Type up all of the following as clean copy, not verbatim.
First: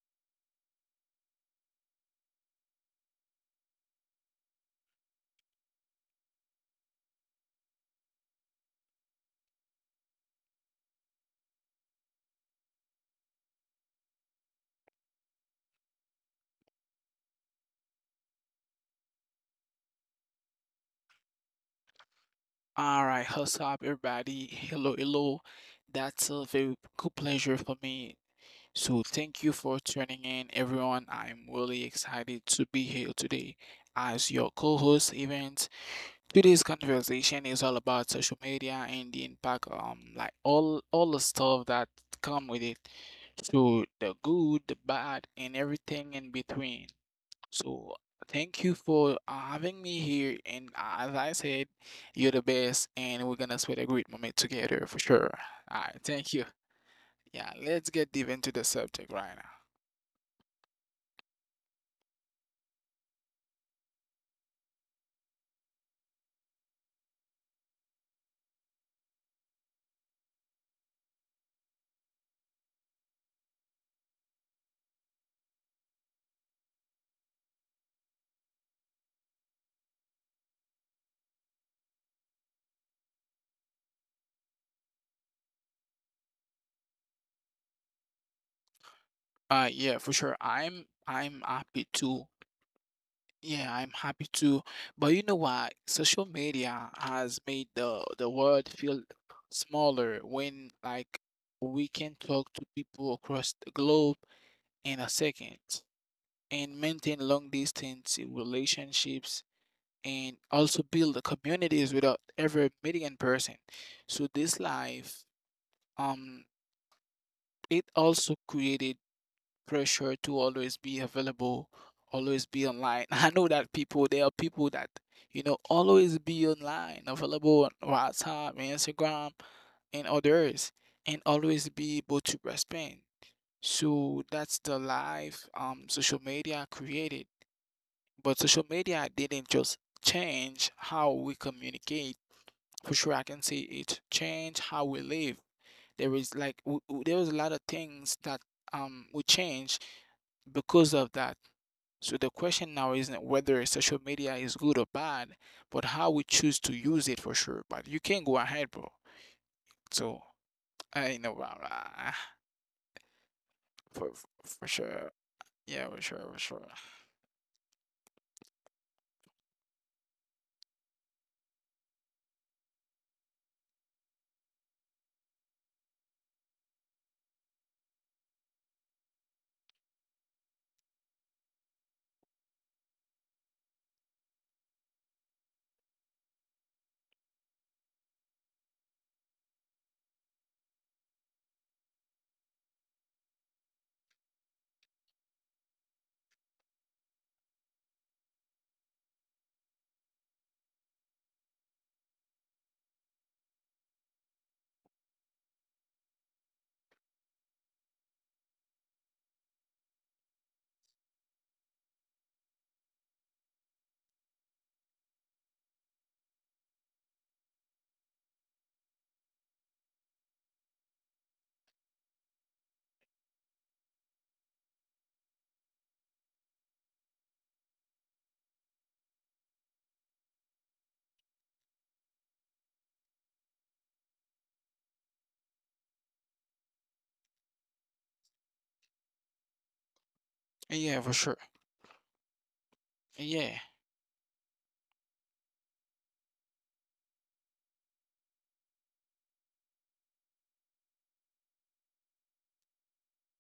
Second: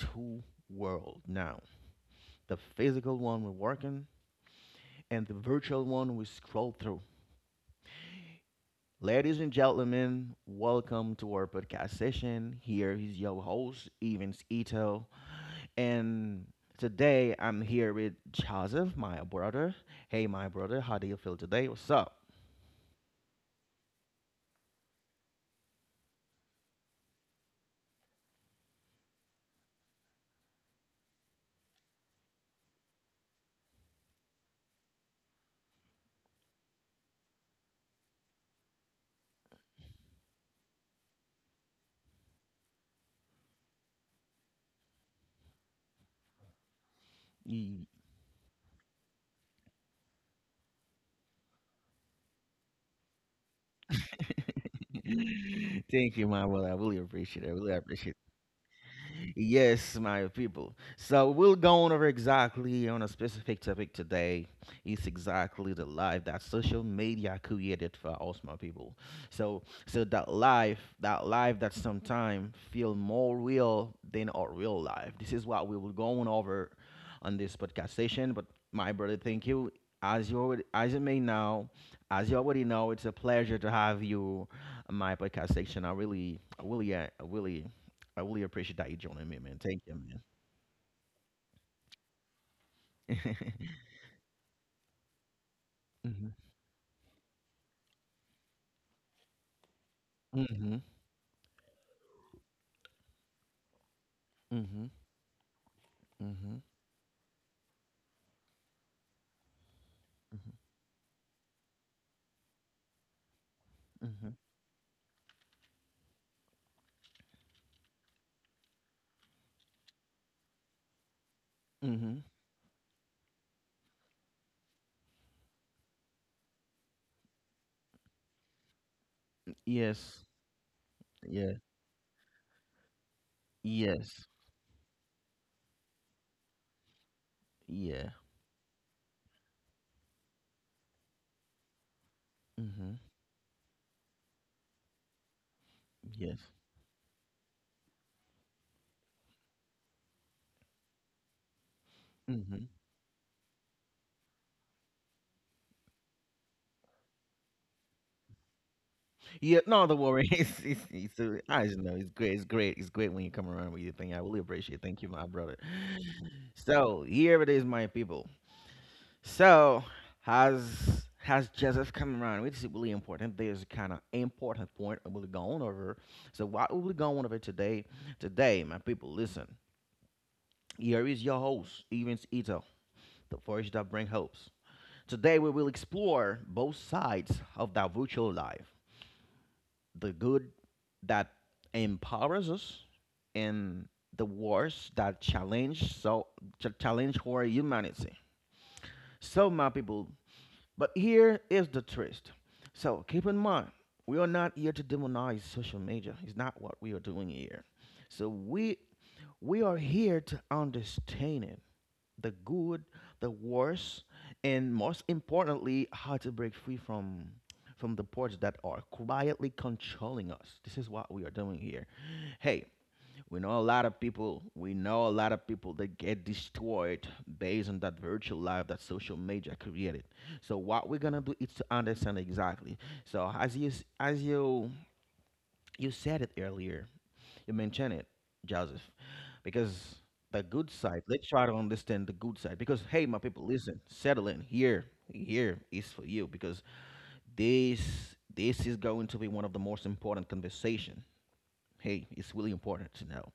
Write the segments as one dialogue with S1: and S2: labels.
S1: two worlds now, the physical one we're working and the virtual one we scroll through. Ladies and gentlemen, welcome to our podcast session. Here is your host, Evans Ito. And today I'm here with Joseph, my brother. Hey, my brother, how do you feel today? What's up?
S2: All right, what's up, everybody? Hello, hello. That's a very good pleasure for me. So, thank you for tuning in, everyone. I'm really excited to be here today as your co host event. Today's conversation is all about social media and the impact, like all the stuff that come with it. So, the good, the bad, and everything in between. So thank you for having me here. And as I said, you're the best, and we're gonna spend a great moment together for sure. All right,
S1: Thank you,
S2: thank you.
S1: my brother. I really appreciate
S2: Yeah,
S1: it. I really
S2: let's get
S1: appreciate.
S2: deep into the subject right now.
S1: Yes, my people. So we'll go on over exactly on a specific topic today. It's exactly the life that social media created for us, my people. So that life, that sometimes feel more real than our real life. This is what we will go on over on this podcast session. But my brother, thank you. As you may know, as you already know, it's a pleasure to have you on my podcast section. I really, I really, I really I really appreciate that you joining me, man. Thank
S2: Yeah,
S1: you,
S2: for
S1: man.
S2: sure. I'm happy to. Yeah, I'm happy to. But you know what? Social
S1: Mhm.
S2: media has made the world feel smaller when,
S1: Mhm.
S2: like, we can talk to people across the globe
S1: Mhm.
S2: in a second,
S1: Mhm.
S2: and maintain long distance relationships and
S1: Mhm.
S2: also build the communities without ever meeting in person. So
S1: Mhm.
S2: this life, um, it also created pressure to always be available,
S1: Mhm.
S2: always be online. I know that people, there are people that, you know, always be online, available on WhatsApp, Instagram, and
S1: Yes.
S2: others, and
S1: Yeah.
S2: always be able to respond. So
S1: Yes.
S2: that's the life social media created.
S1: Yeah.
S2: But social media didn't just change how we communicate. For
S1: Mhm.
S2: sure, I can say it changed how we live. There is
S1: Yes.
S2: like there was a lot of things that we change because of that. So the
S1: Mhm.
S2: question now isn't whether social media is good or bad, but how we choose to use it for sure. But you can go ahead, bro.
S1: Yeah. No, don't
S2: So
S1: worry.
S2: I know,
S1: I just know it's great. It's great. It's great when you come around with your
S2: for
S1: thing. I really
S2: for
S1: appreciate it. Thank
S2: sure,
S1: you, my brother.
S2: yeah, for sure, for sure.
S1: So here it is, my people. So has Joseph come around, which is really important. There's a kind of important point we're going over. So what we're going over today, my people, listen. Here is your host, Evans Ito, the voice that brings hopes. Today we will explore both sides of that virtual life, the good that empowers us, and the wars that challenge our humanity. So my people, but here is the twist. So keep in mind, we are not here to demonize social media. It's not what we are doing here. So we are here to understand it, the good, the worst, and most importantly, how to break free from the ports that are quietly controlling us. This is what we are doing here. Hey, we know a lot of people that get destroyed based on that virtual life that social media created. So what we're gonna do is to understand exactly. So as you said it earlier, you mentioned it, Joseph. Because the good
S2: Yeah,
S1: side,
S2: for
S1: let's
S2: sure.
S1: try to understand the good side. Because hey my people,
S2: Yeah,
S1: listen, settle in here, here is for you, because this is going to be one of the most important conversation. Hey, it's really important to know.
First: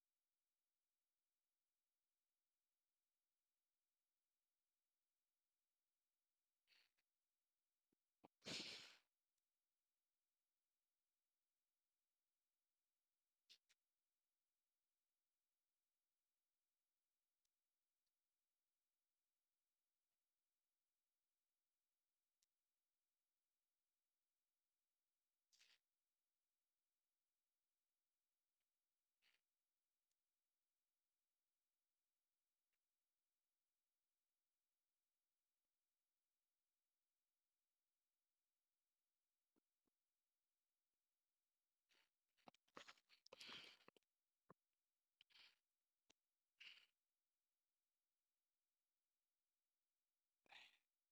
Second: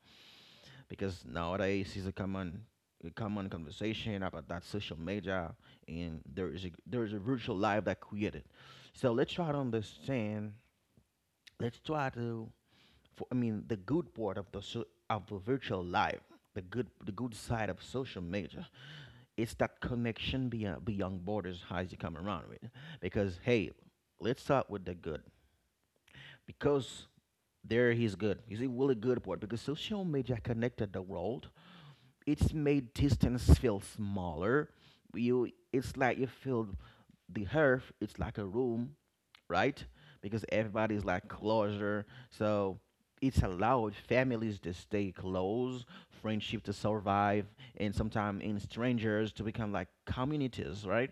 S1: Because nowadays it's a common conversation about that social media, and there is a virtual life that created. So let's try to understand, let's try to for, I mean the good part of the virtual life. The good side of social media, it's that connection beyond borders, as you come around with. Because hey, let's start with the good, because there he's good. He's a really good part because social media connected the world. It's made distance feel smaller. You It's like you feel the earth, it's like a room, right? Because everybody's like closer. So it's allowed families to stay close, friendship to survive, and sometimes in strangers to become like communities, right?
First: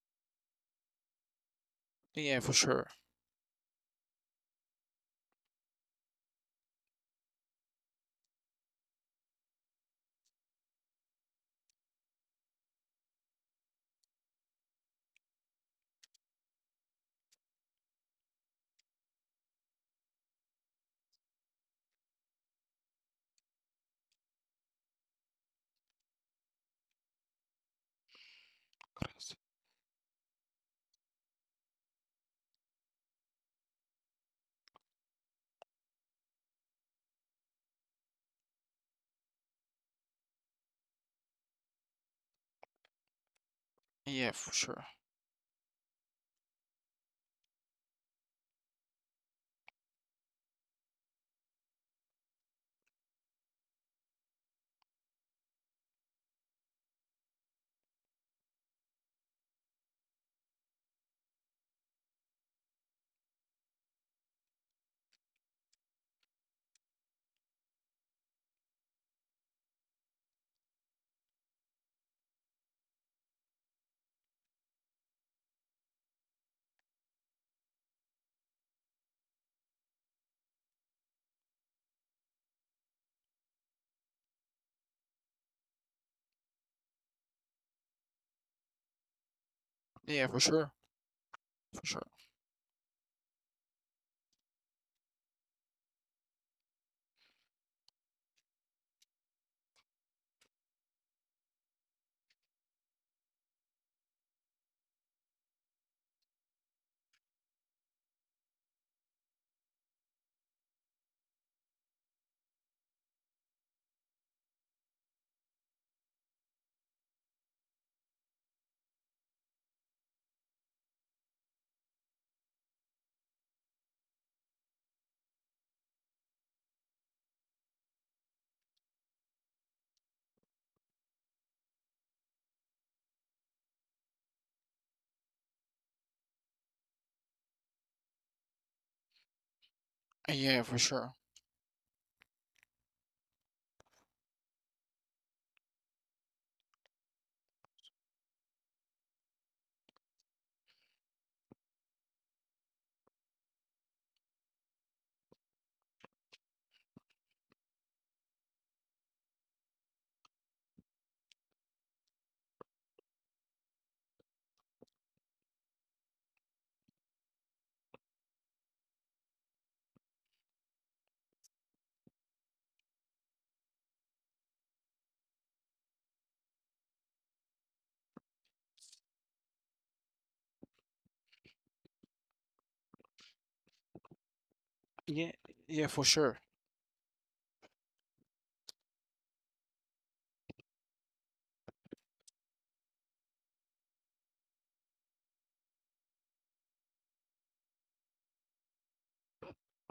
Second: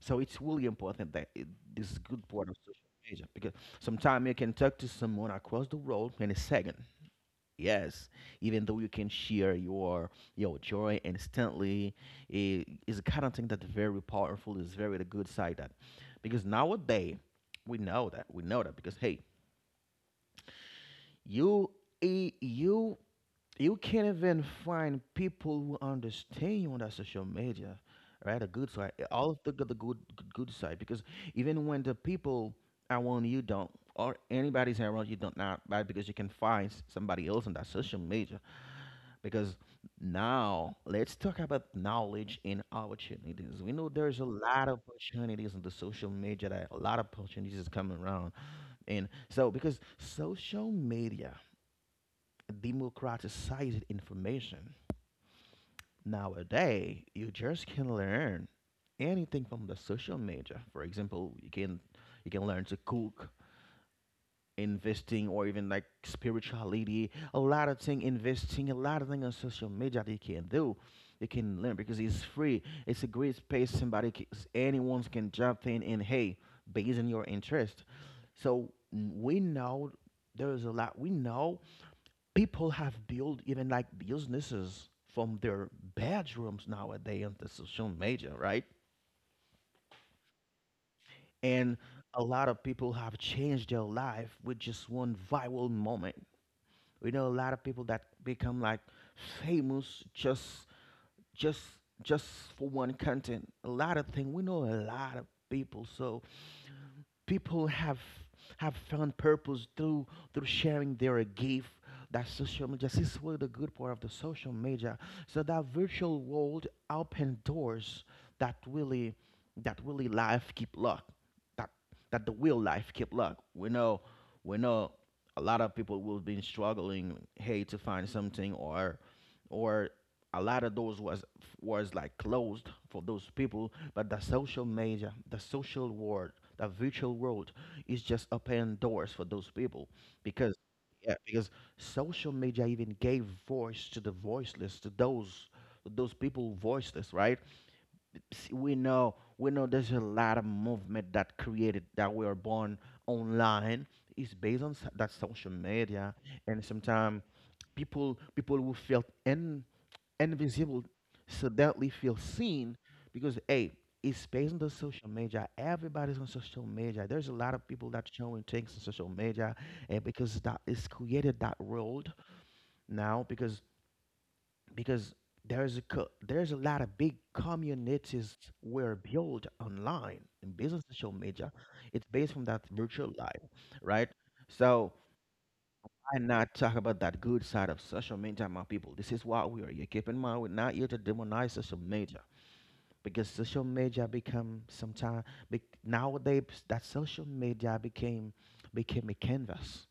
S1: So it's really important that this is good
S2: yeah,
S1: part
S2: for
S1: of social
S2: sure.
S1: media, because sometimes you can talk to someone across the world in a second. Yes, even though you can share your joy instantly, it is a kind of thing that's very powerful. Is very the good side that, because nowadays we know that, because hey, you eh, you you can't even find people who understand you on that social media, right? The good side, all of the good good side, because even when the people around you don't, or anybody's around you don't not, right? Because you can find somebody else on that social media. Because now let's talk about knowledge and opportunities. We know there's a
S2: Yeah, for
S1: lot of
S2: sure.
S1: opportunities on the social media, that a lot of opportunities is coming around. And so, because social media democratizes information nowadays, you just can learn anything from the social media. For example, you can learn to cook, investing, or even like spirituality, a lot of thing, investing, a lot of thing on social media they can do, they can learn, because it's free, it's a great space somebody can, anyone can jump in and hey, based on your interest. So we know there's a lot, we know people have built even like businesses from their bedrooms nowadays on the social media, right?
S2: Yeah, for sure.
S1: And
S2: For sure.
S1: a lot of people have changed their life with just one viral moment. We know a lot of people that become like famous just just for one content. A lot of things. We know a lot of people. So people have found purpose through sharing their gift that social media, this is what the good part of the social media. So that virtual world open doors that really, life keep luck, that the real life keep luck, we know. We know a lot of people will be struggling, hey, to find something, or a lot of those was like closed for those people, but the social media, the social world, the virtual world is just opening doors for those people. Because
S2: Yeah, for sure.
S1: yeah, because social media even gave voice to the voiceless, to those people voiceless, right? See, we know there's a lot of movement that created, that we are born online, is based on that social media. And sometimes people will feel in and invisible, suddenly feel seen, because hey, it's based on the social media, everybody's on social media, there's a lot of people that showing things on social media, and because that is created that world. Now because because there's a there's a lot of big communities were built online and based on social media, it's based from that virtual life, right? So
S2: Yeah, yeah, for
S1: I
S2: sure.
S1: not talk about that good side of social media, my people. This is why we are here. Keep in mind, we're not here to demonize social media, because social media become sometime nowadays that social media became a canvas,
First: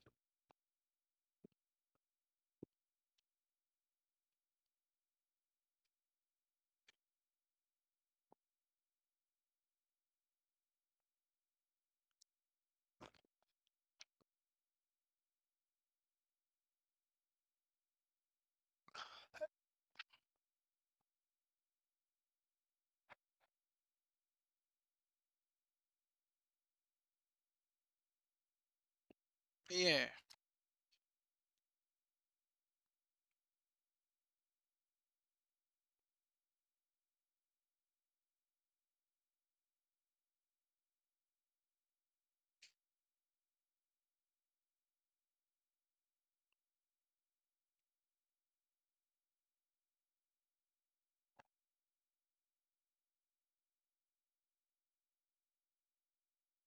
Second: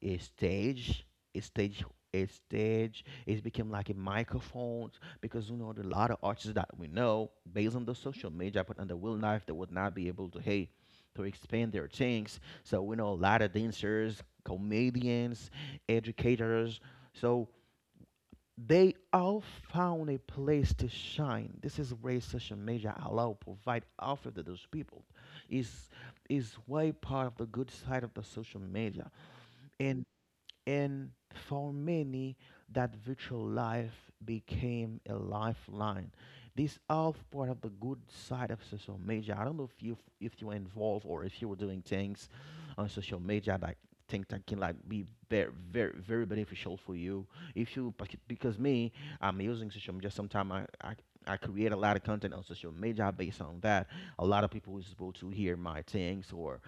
S1: a stage a stage a stage. It became like a microphone, because you know there are a lot of artists that we know based on the social media, but in the real life they would not be able to, hey, to expand their things. So we know a lot of dancers, comedians, educators, so they all found a place to shine. This is where social media allow, provide, offer to those people. Is is way part of the good side of the social media. And
S2: Yeah.
S1: and for many, that virtual life became a lifeline. This all part of the good side of social media. I don't know if you, were involved, or if you were doing things on social media like things that can like be very, very, very beneficial for you. If you because me, I'm using social media. Sometimes I create a lot of content on social media based on that. A lot of people is able to hear my things, or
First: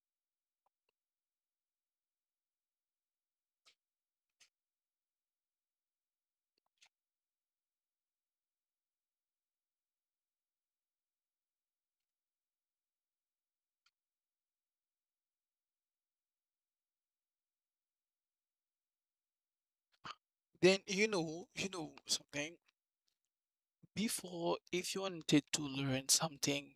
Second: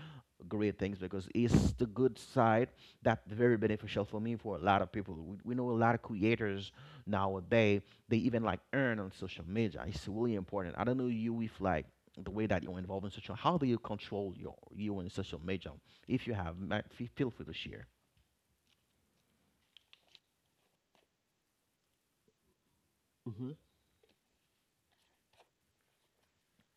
S1: great things, because it's the good side that's very beneficial for me, for a lot of people. We know a lot of creators nowadays. They even like earn on social media. It's really important. I don't know you if like the way that you're involved in social. How do you control your you in social media? If you have, feel free to share.
S2: Then you know something.
S1: Hmm.
S2: Before, if you wanted to learn something,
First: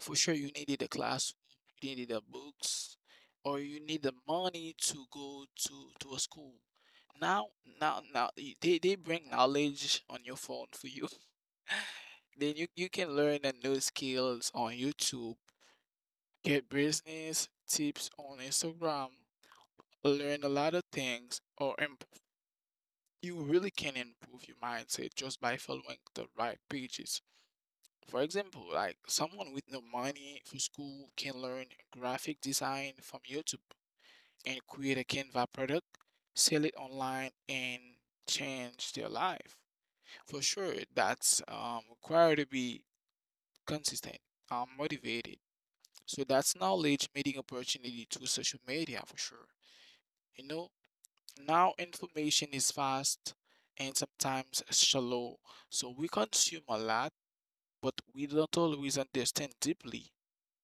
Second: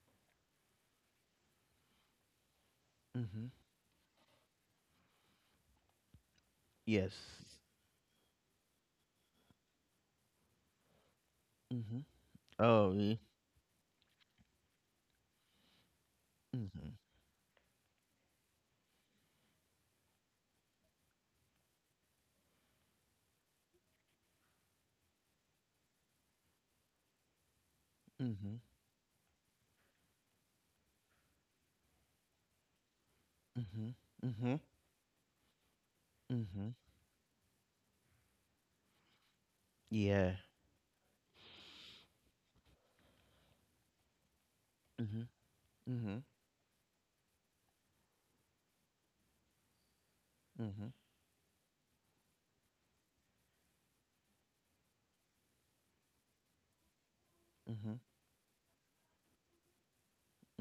S2: for sure, you needed a classroom, you needed the books,
S1: Mm-hmm.
S2: or you need the money to go to a school.
S1: Yes.
S2: Now, now, now, they bring knowledge on your phone for you.
S1: Mm-hmm.
S2: Then you
S1: Oh. Yeah.
S2: can learn a new skills on YouTube, get
S1: Mm-hmm.
S2: business tips on Instagram, learn a lot of things, or imp you really can improve your mindset just by following the right pages. For
S1: Mm-hmm.
S2: example, like someone with no money for school can learn graphic design from YouTube
S1: Mm-hmm.
S2: and create a Canva product,
S1: Mm-hmm.
S2: sell it
S1: Mm-hmm.
S2: online, and change their life.
S1: Yeah.
S2: For sure, that's required to be consistent,
S1: Mm-hmm.
S2: motivated.
S1: Mm-hmm.
S2: So that's knowledge meeting opportunity to social media for sure. You know,
S1: Mm-hmm.
S2: now information is fast and sometimes shallow. So we consume a lot,
S1: Mm-hmm.
S2: but we don't always understand deeply.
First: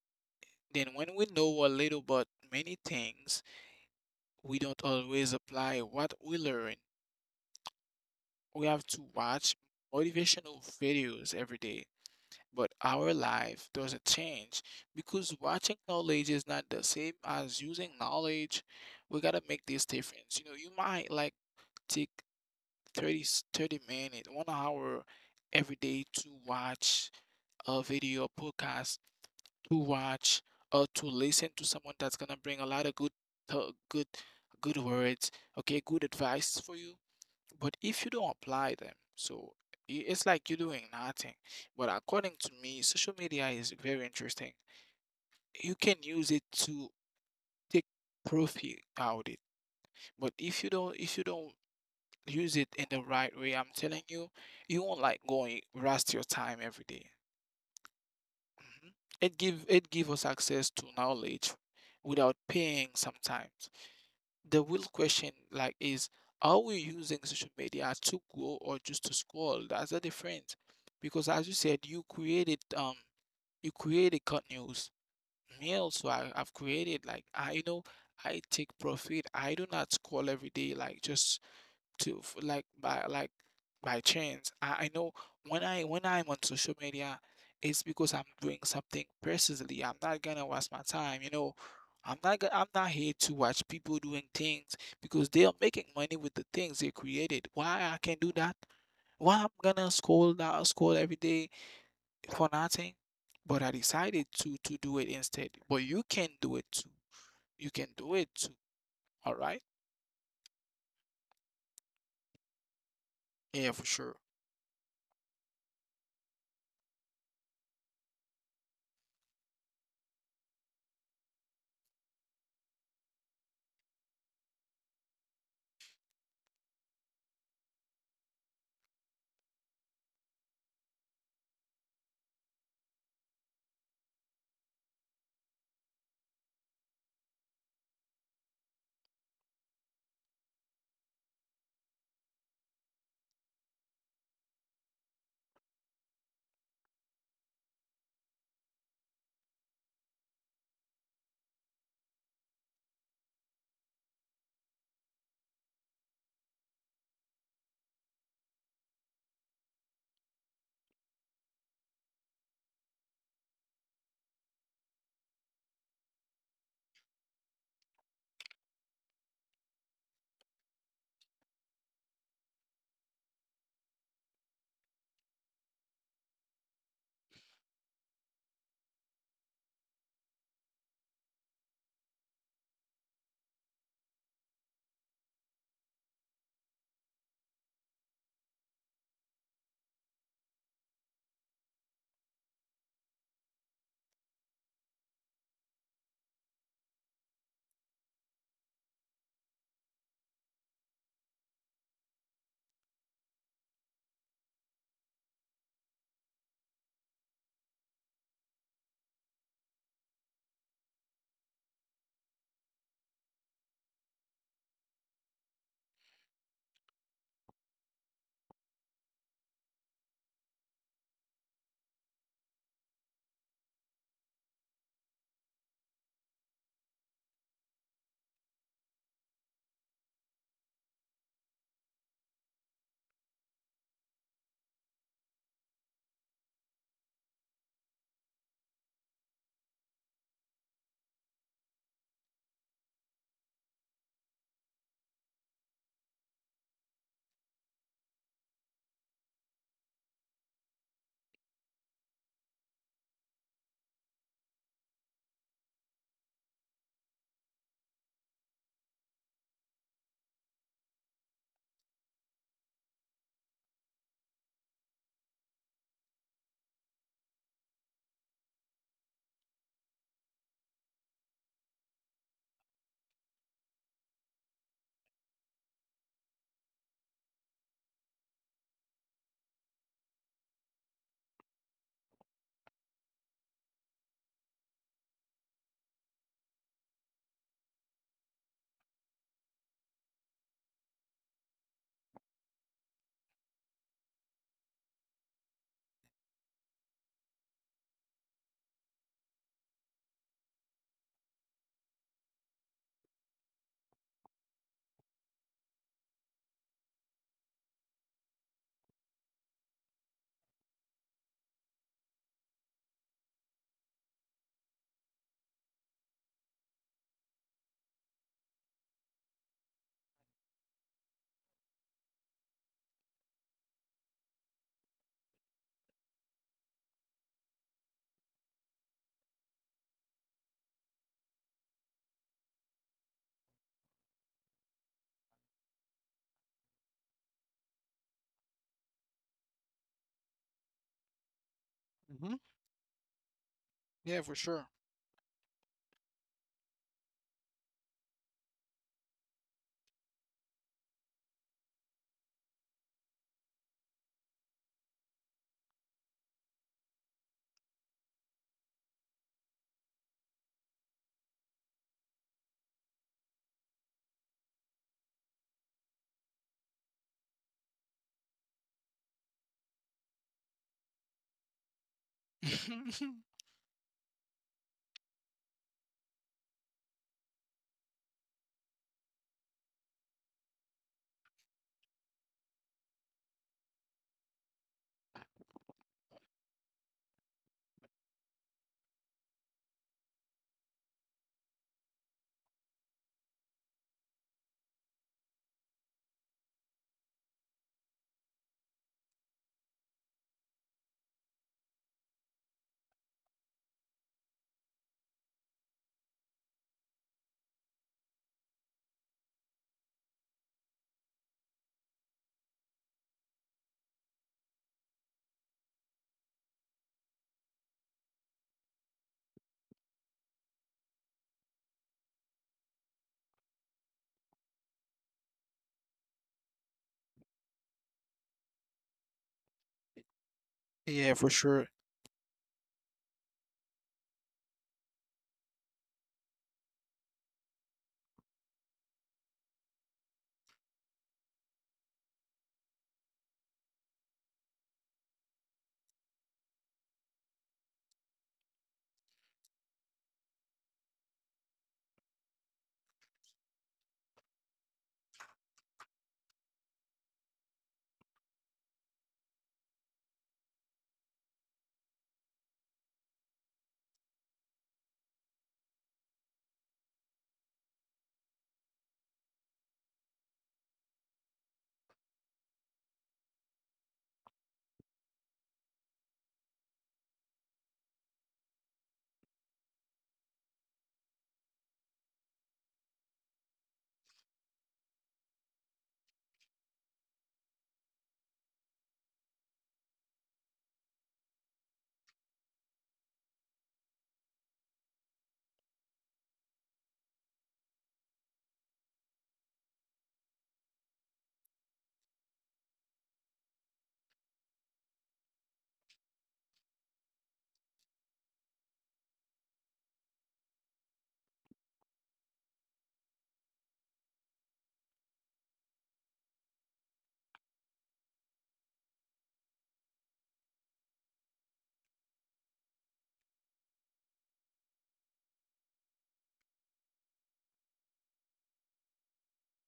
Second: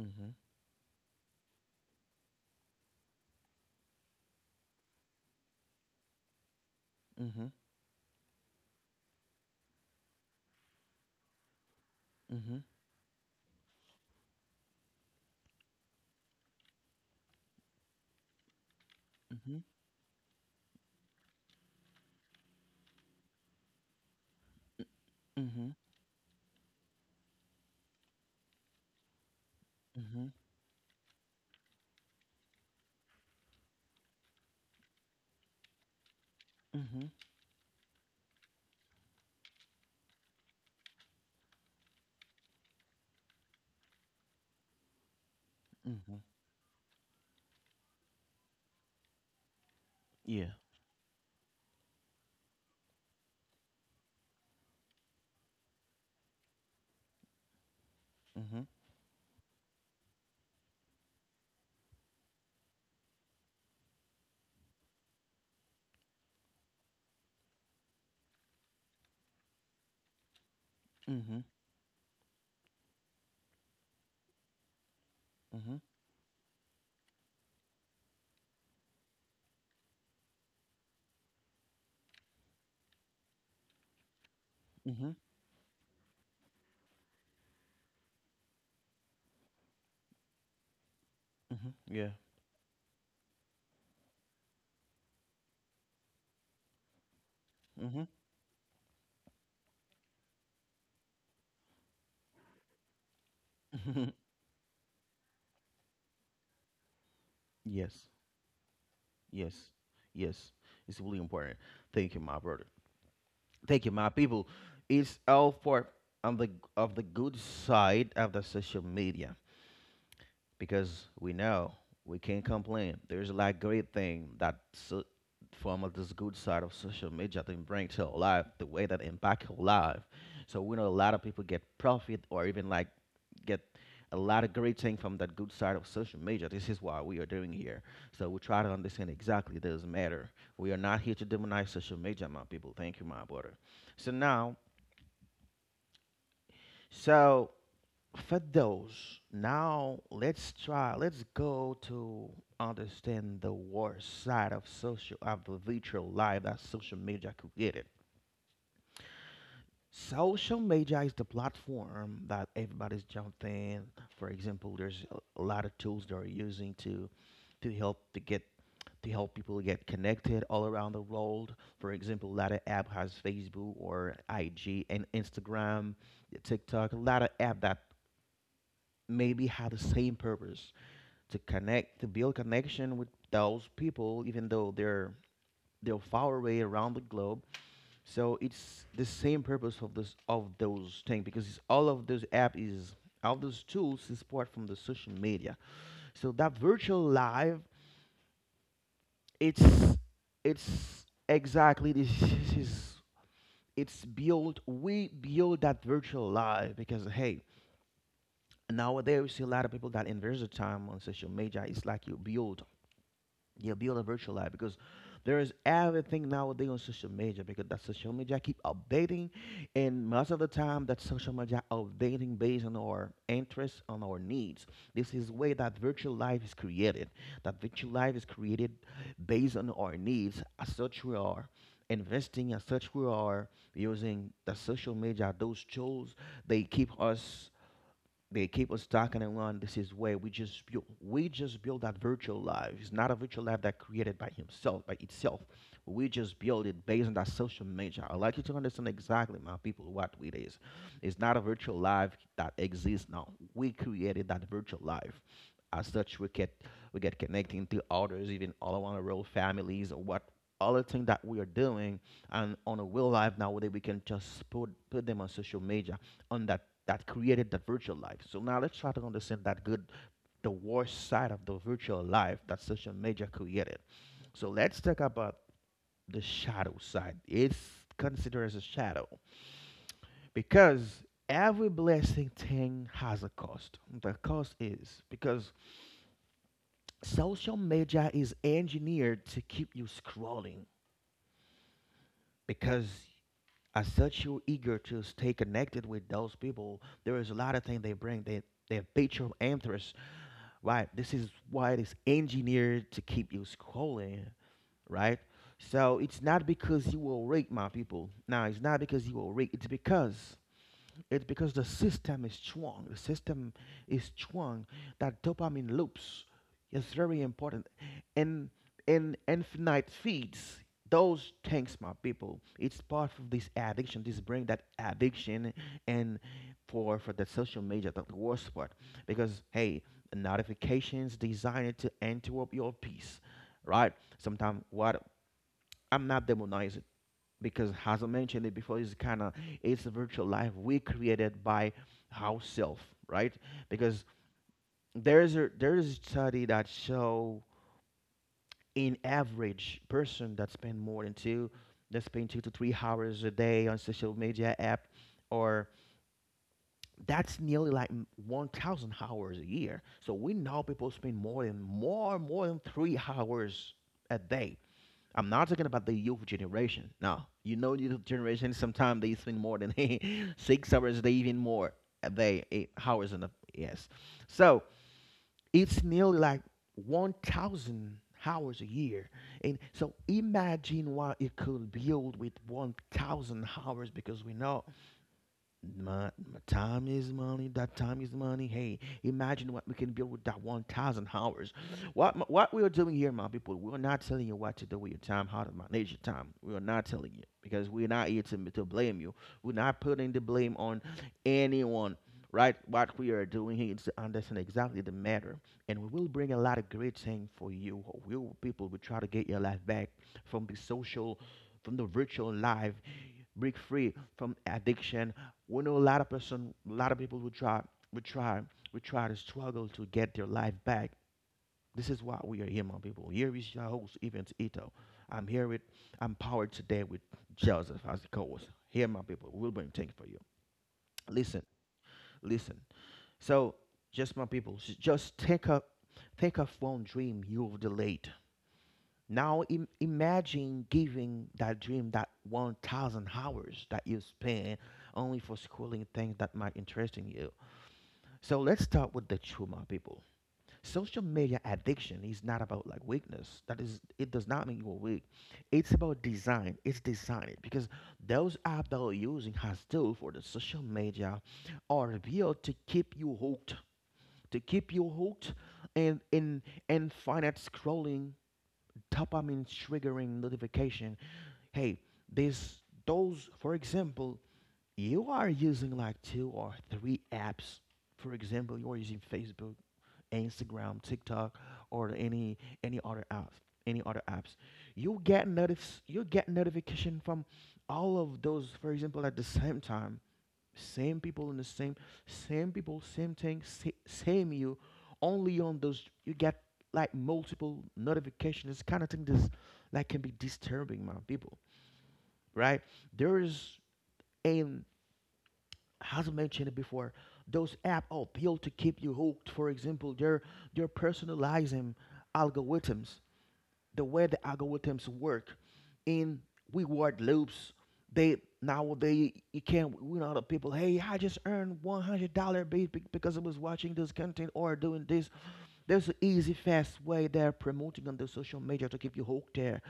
S1: Mm-hmm.
S2: Then, when we know a little about many things, we don't always apply what we learn.
S1: Mm-hmm.
S2: We have to watch motivational videos every day,
S1: Mm-hmm.
S2: but our life doesn't change because watching knowledge is not the same as using knowledge. We gotta
S1: Mm-hmm.
S2: make this difference. You know, you might like take 30 minutes, 1 hour
S1: Mm-hmm.
S2: every day to watch a video, podcast, to watch or to listen to someone that's gonna bring a lot of good good words, okay, good advice for you.
S1: Mm-hmm.
S2: But if you don't apply them, so I- it's like you're doing nothing. But according to me, social media is very interesting. You can
S1: Mm-hmm.
S2: use it to take profit out it. But
S1: Yeah.
S2: if you don't, if you don't use it in the right way, I'm telling you, you won't like going rest your time every day.
S1: Mhm.
S2: Mhm. It give us access to knowledge without paying sometimes. The real question like is, are we using social media to grow or just to scroll? That's the difference. Because
S1: Mhm.
S2: as you said, you created cut news. Me
S1: Mhm.
S2: also, I've created like, I, you know, I take profit. I do not scroll every day like just like by chance. I know
S1: Mhm.
S2: when I'm on social media, it's because I'm doing something personally. I'm not gonna waste my time, you know.
S1: Mhm. Yeah.
S2: I'm not here to watch people doing things because they are making money with the things they created. Why I
S1: Mhm.
S2: can do that? Why I'm gonna scroll every day for nothing? But I decided to do it instead. But you can do it too. You can
S1: Yes.
S2: do it too. All
S1: Yes.
S2: right?
S1: Yes. It's really important. Thank you, my brother.
S2: Yeah, for
S1: Thank you, my
S2: sure.
S1: people. It's all part on the of the good side of the social media. Because we know we can't complain. There's a lot great thing that so, from of this good side of social media that bring to our life, the way that impact our life. So we know a lot of people get profit, or even like get a lot of great thing from that good side of social media. This is why we are doing here. So we try to understand exactly this matter. We are not here to demonize social media, my people. Thank you, my brother. So now, so for those now let's go to understand the worst side of social of the virtual life that social media created. Social media is the platform that everybody's jumped in. For example, there's a lot of tools they're using to help to get to help people get connected all around the world. For example, a lot of app has Facebook or IG and Instagram, TikTok, a lot of app that maybe have the same purpose, to connect to build connection with those people even though they're far away around the globe. So it's the same purpose of this of those things, because it's all of those app is all those tools is part from the social media. So that virtual live, it's it's exactly this is it's built, we build that virtual life. Because hey, nowadays we see a lot of people that invest their time on social media. It's like you build, yeah, build a virtual life, because there is everything nowadays on social media, because that social media keep updating, and most of the time that social media updating based on our interests, on our needs. This is way that virtual life is created. That virtual life is created based on our needs. As such, we are investing. As such, we are using the social media. Those tools they keep us they keep us talking and on this is where we just build that virtual life. It's not a virtual life that created by himself, by itself. We just build it based on that social media. I'd like you to understand exactly, my people, what it is. It's not a virtual life that exists now. We created that virtual life. As such, we get connecting to others, even all around the world, families, or what all the things that we are doing and on a real life nowadays we can just put them on social media, on that that created that virtual life. So now let's try to understand that good, the worst side of the virtual life that social media created. So let's talk about the shadow side. It's considered as a shadow because every blessing thing has a cost. The cost is because social media is engineered to keep you scrolling, because as such you're eager to stay connected with those people. There is a lot of things they bring. They have piqued your interest, right? This is why it is engineered to keep you scrolling, right? So it's not because you were raped, my people. Now it's not because you were raped. It's because the system is strong. The system is strong. That dopamine loops is very important. And and infinite feeds, those things, my people, it's part of this addiction, this bring that addiction, and for the social media, the worst part. Because hey, the notifications designed to interrupt your peace. Right? Sometimes what, I'm not demonizing, because as I mentioned it before, it's kind of, it's a virtual life we created by
S2: Hmm.
S1: ourselves, right? Because
S2: Yeah, for sure.
S1: there's a study that show in average person that spend more than two that spend 2 to 3 hours a day on social media app, or that's nearly like 1,000 hours a year. So we know people spend more than more than 3 hours a day. I'm not talking about the youth generation. Now you know, youth generation, sometimes they spend more than 6 hours, they even more. They 8 hours in the yes. So it's nearly like 1,000 hours a year, and so imagine what it could build with 1,000 hours, because we know my time is money. That time is money. Hey, imagine what we can build with that 1,000 hours. What we are doing here, my people, we are not telling you what to do with your time, how to manage your time. We are not telling you, because we're not here to blame you. We're not putting the blame on anyone, right? What we are doing here is to understand exactly the matter, and we will bring a lot of great things for you. We will, people will try to get your life back from the social, from the virtual life, break free from addiction. We know a lot of person, a lot of people would try, would try to struggle to get their life back. This is why we are here, my people. Here is your host, Evans Ito. I'm here with, I'm powered today with Joseph as the co-host. Here, my people, we'll bring things for you.
S2: Yeah, for
S1: Listen,
S2: sure.
S1: listen. So, just my people, take a one dream you've delayed. Now imagine giving that dream that 1,000 hours that you spend only for schooling things that might interest in you. So let's start with the trauma, people. Social media addiction is not about like weakness. That is, it does not mean you are weak. It's about design. It's designed because those apps that we're using has tool for the social media are built to keep you hooked, and and and finite scrolling, dopamine triggering notification. Hey, this those for example, you are using like two or three apps. For example, you are using Facebook, Instagram, TikTok, or any any other apps, any other apps, you'll get notification from all of those. For example, at the same time, same people in the same people, same thing, same you. Only on those you get like multiple notifications. Kind of thing this like can be disturbing, my people. Right? There is a, as I mentioned before, those app appeal to keep you hooked. For example, they're personalizing algorithms, the way the algorithms work in reward loops. They nowadays you can't, we know the people. Hey, I just earned $100 because I was watching this content or doing this. There's an easy, fast way they're promoting on the social media to keep you hooked there.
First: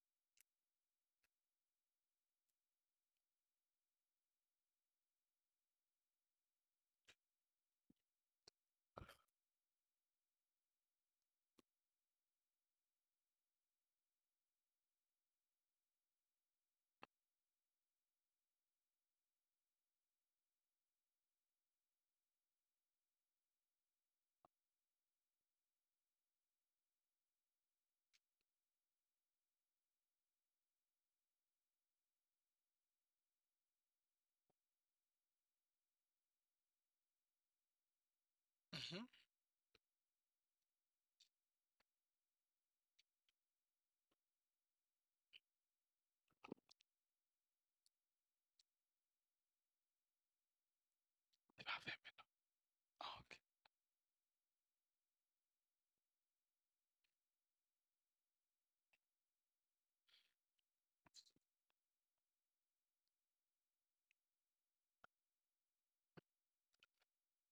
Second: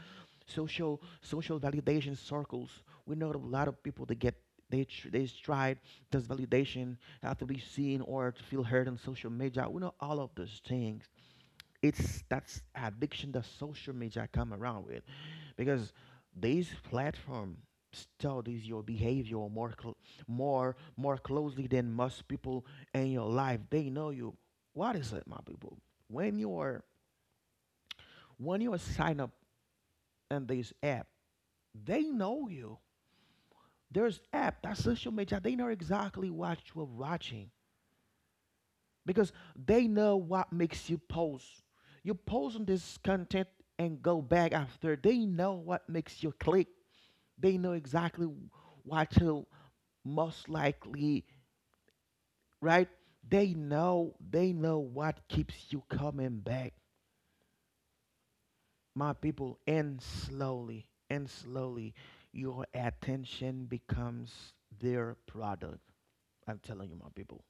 S1: Social validation circles. We know that a lot of people that get they tried this validation have to be seen or to feel heard on social media. We know all of those things. It's that's addiction that social media come around with, because these platform studies your behavior more more closely than most people in your life. They know you. What is it, my people? When you are when you are sign up in this app, they know you. There's app that social media, they know exactly what you're watching,
S2: Mm-hmm.
S1: because they know what makes you pause. You pause on this content and go back after. They know what makes you click. They know exactly what you most likely, right? They know what keeps you coming back, my people. And slowly, your attention becomes their product. I'm telling you, my people.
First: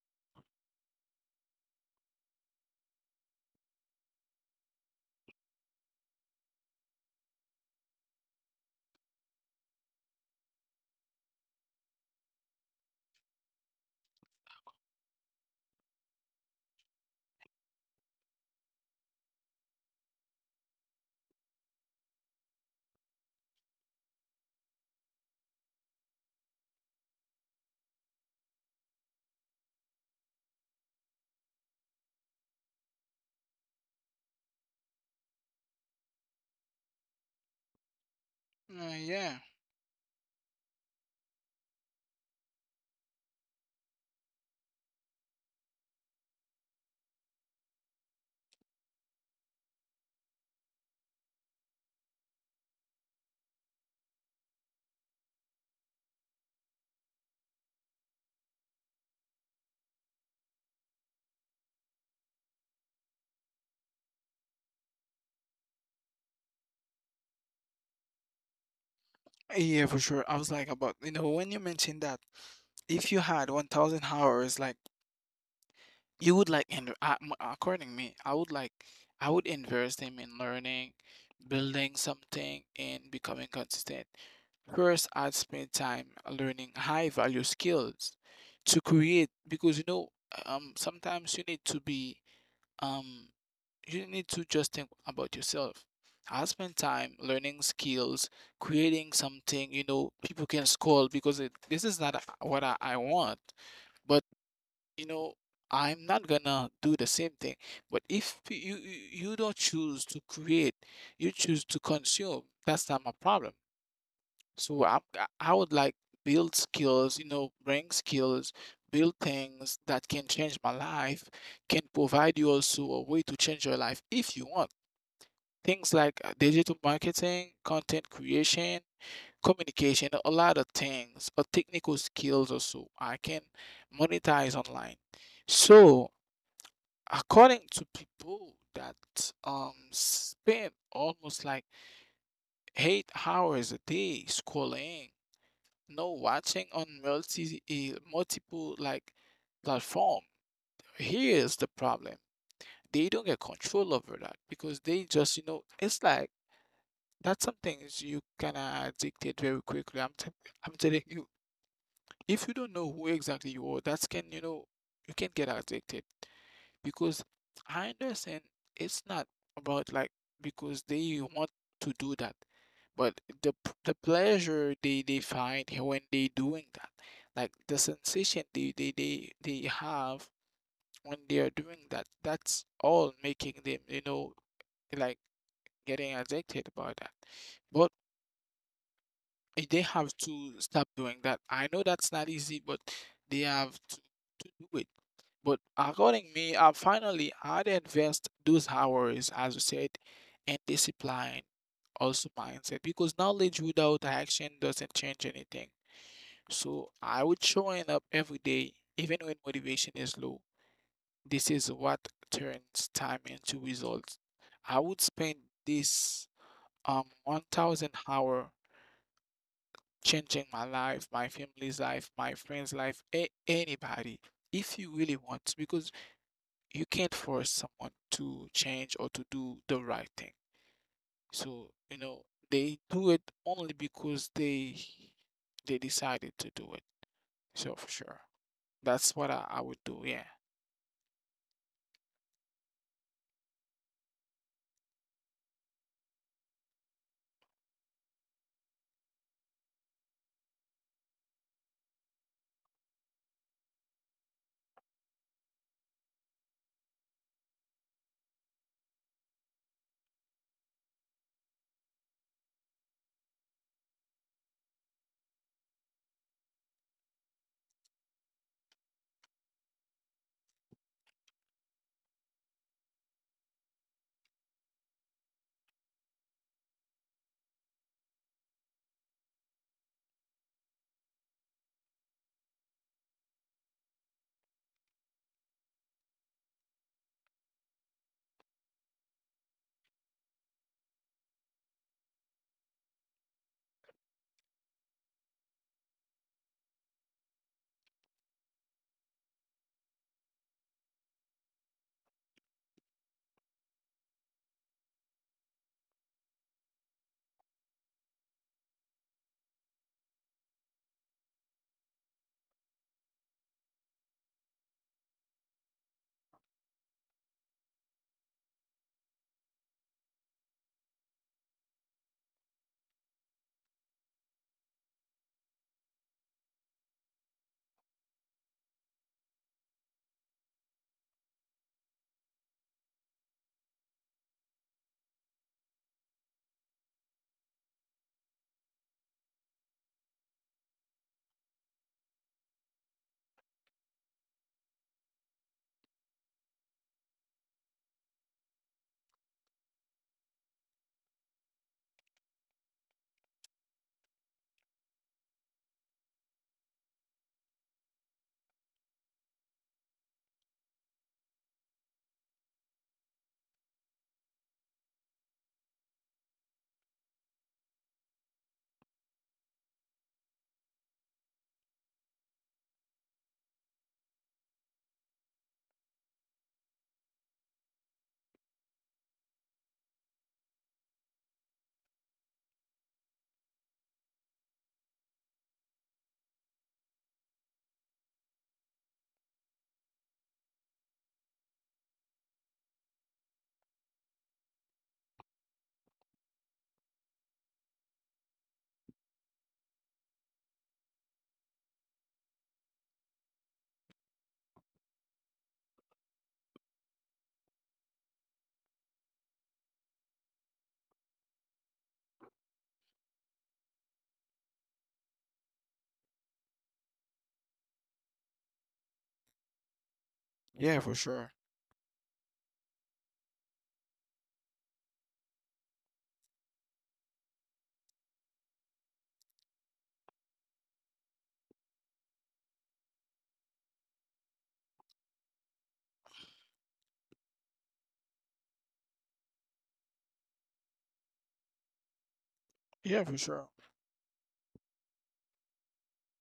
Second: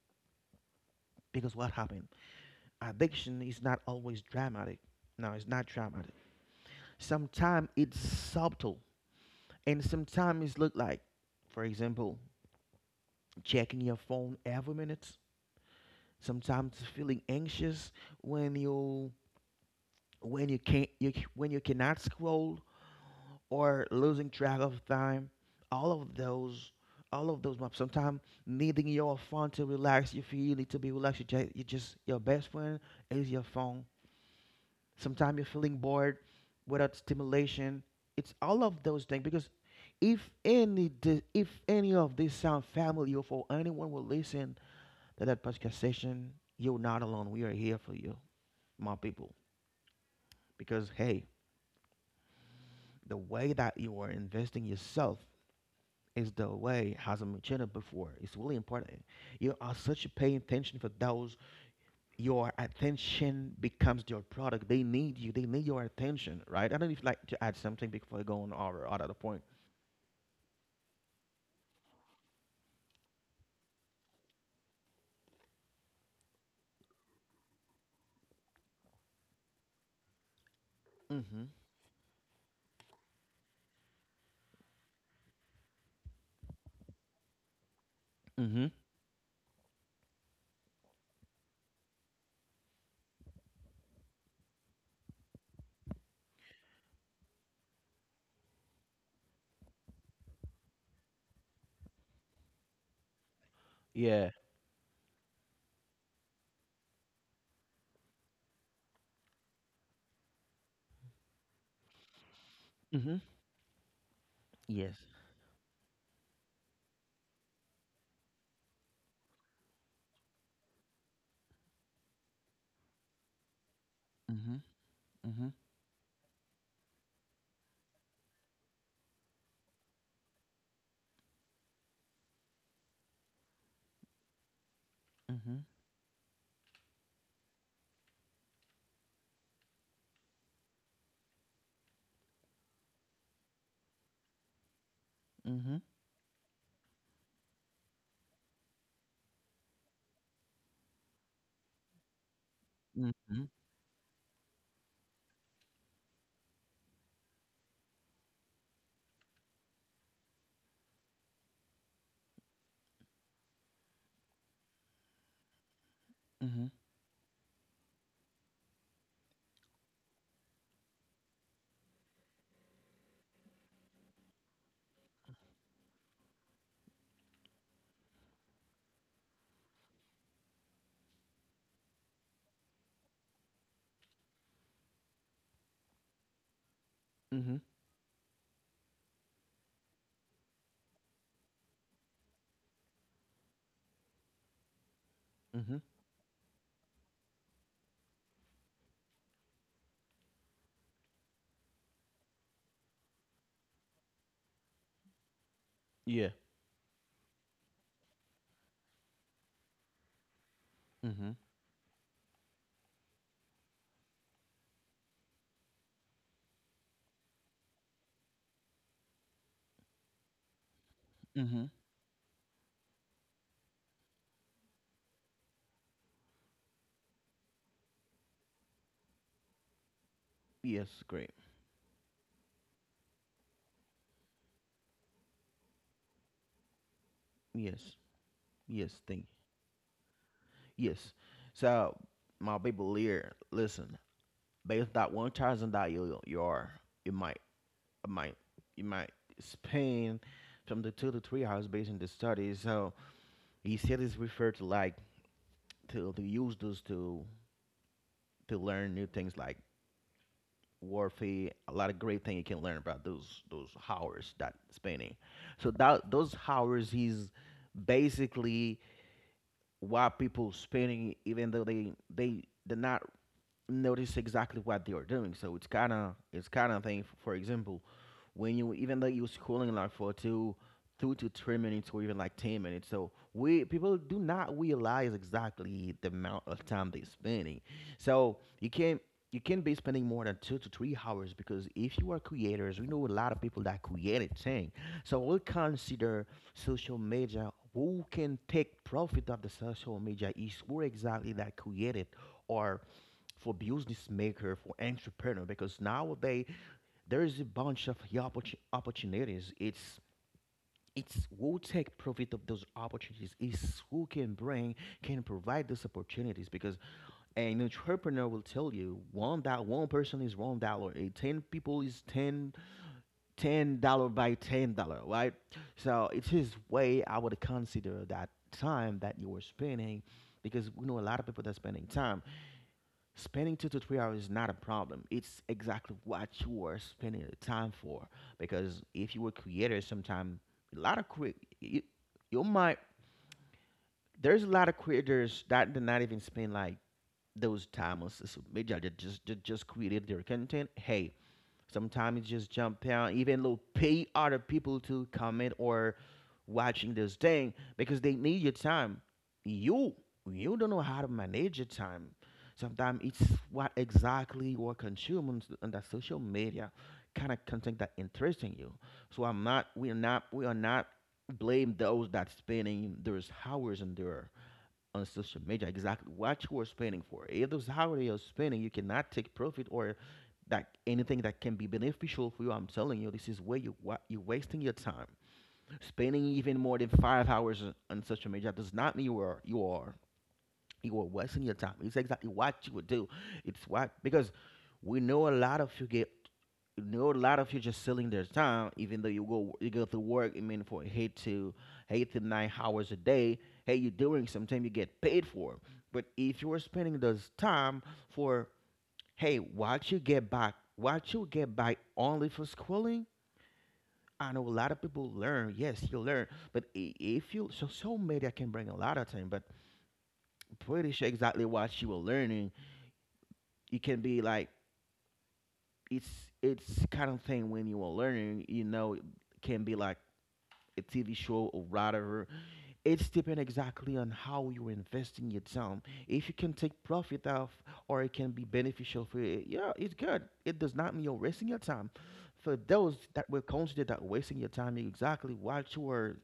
S1: Because what happened? Addiction is not always dramatic. No, it's not dramatic. Sometimes it's subtle, and sometimes it look like, for example, checking your phone every minute. Sometimes feeling anxious when you when you can't you, when you cannot scroll or losing track of time. All of those, all of those maps. Sometimes needing your phone to relax. If you need to be relaxed, you just your best friend is your phone. Sometimes you're feeling bored without stimulation. It's all
S2: Okay.
S1: of those things.
S2: Yeah.
S1: Because if any of this sound familiar for anyone will listen to that podcast session, you're not alone. We are here for you, my people. Because hey, the way that you are investing yourself is the way has a mentioned it before. It's really important. You are such paying attention for those, your attention becomes your product. They need you. They need your attention, right? I don't know if you'd like to add something before you go on over other point.
S2: Yeah, for sure. I was like about, you know, when you mentioned that if you had 1,000 hours, like you would like and according to me, I would invest them in learning,
S1: Mm-hmm.
S2: building something and becoming consistent. First, I'd spend time learning high value skills
S1: Mm-hmm.
S2: to create because, you know, sometimes you need to be um you need to just think about yourself. I spend time learning skills, creating something, you know, people can scold because it, this is not what I want. But,
S1: Yeah.
S2: you know, I'm not gonna do the same thing. But if you you don't choose to create, you choose to consume, that's not my
S1: Mm-hmm.
S2: problem. So
S1: Yes.
S2: I would like build skills, you know, bring skills, build things that can change my life, can provide you also a way to change your life if you
S1: Mm-hmm.
S2: want.
S1: Mm-hmm.
S2: Things like digital marketing, content creation, communication, a lot of things, or technical skills also I can monetize online.
S1: Mm-hmm.
S2: So according to people that spend almost like 8 hours a day scrolling,
S1: Mm-hmm.
S2: no watching on multiple like platform, here's the problem. They don't get
S1: Mm-hmm.
S2: control over that because they just, you know, it's like, that's something is you can of addicted very quickly. I'm telling you, if you don't know who exactly you are, that's can, you know, you can get addicted.
S1: Mm-hmm.
S2: Because I understand it's not about like because they want to do that, but the pleasure they find when they doing that, like the sensation they have when they are doing that, that's all making them, you know, like getting addicted about that.
S1: Mm-hmm.
S2: But they have to stop doing that. I know that's not easy, but they have to do it. But
S1: Mm-hmm.
S2: according me, I finally I'd invest those hours, as you said, and discipline, also mindset, because knowledge without action doesn't change anything.
S1: Yeah.
S2: So I would showing up every day, even when motivation is low.
S1: Mm-hmm.
S2: This is what turns time into results. I would spend this 1,000 hour changing my life, my
S1: Mm-hmm.
S2: family's life, my friend's life, anybody, if you really want to, because you can't force someone to change or to do the right thing.
S1: Yes, great.
S2: So, you know, they do it only because they decided to do it. So for
S1: Yes.
S2: sure.
S1: Yes,
S2: That's
S1: thank
S2: what I would do, yeah.
S1: you. Yes. So my people here, listen, based on that 1,000 that you are, you might it might span from the 2 to 3 hours based on the studies. So he said it's referred to like to use those to learn new things like warfare, a lot of great thing you can learn about those hours that spending. So that those hours is basically what people spending even though they not notice exactly what they are doing. So it's kinda thing for example when you even though you're scrolling like for two to three minutes or even like 10 minutes. So we people do not realize exactly the amount of time they're spending. So you can't be spending more than 2 to 3 hours, because if you are creators, we know a lot of people that created things. So we'll consider social media. Who can take profit of the social media is who exactly that created, or for business maker, for entrepreneur, because nowadays there is a bunch of, yeah, opportunities. It's who take profit of those opportunities. It's who can bring, can provide those opportunities, because an entrepreneur will tell you one, that one person is $1, a ten people is 10, 10 dollar by 10 dollar, right? So it is way I would consider that time that you were spending, because we know a lot of people that are spending time. Spending 2 to 3 hours is not a problem. It's exactly what you are spending the time for. Because if you were creator, sometime a lot of you, you might, there's a lot of creators that did not even spend like those time on social media. They just created their content. Hey, sometimes you just jump out, even though pay other people to comment or watching this thing because they need your time. You you don't know how to manage your time. Sometimes it's what exactly you are consuming on that social media, kind of content that interesting you. So I'm not we are not we are not blame those that spending those hours in there on social media, exactly what you are spending for. If those hours you're spending, you cannot take profit or that anything that can be beneficial for you, I'm telling you, this is where you're wasting your time. Spending even more than 5 hours on social media does not mean you are wasting your time. It's exactly what you would do. It's what, because we know a lot of you get, know a lot of you just selling their time, even though you go to work, I mean, for eight to nine hours a day. Hey, you're doing sometimes you get paid for. But if you are spending those time for, hey, what you get back, what you get back only for schooling. I know a lot of people learn. Yes, you learn, but if you, so so media can bring a lot of time, but
S2: Yeah,
S1: pretty
S2: for
S1: sure
S2: sure.
S1: exactly what you were learning, it can be like, it's it's kind of thing. When you are learning, you know, it can be like a TV show or whatever. It's depend exactly on how you're investing your time. If you can take profit off, or it can be beneficial for you, yeah, it's good. It does not mean you're wasting your time. For those
S2: Yeah, for
S1: that will
S2: sure.
S1: consider that wasting your time, exactly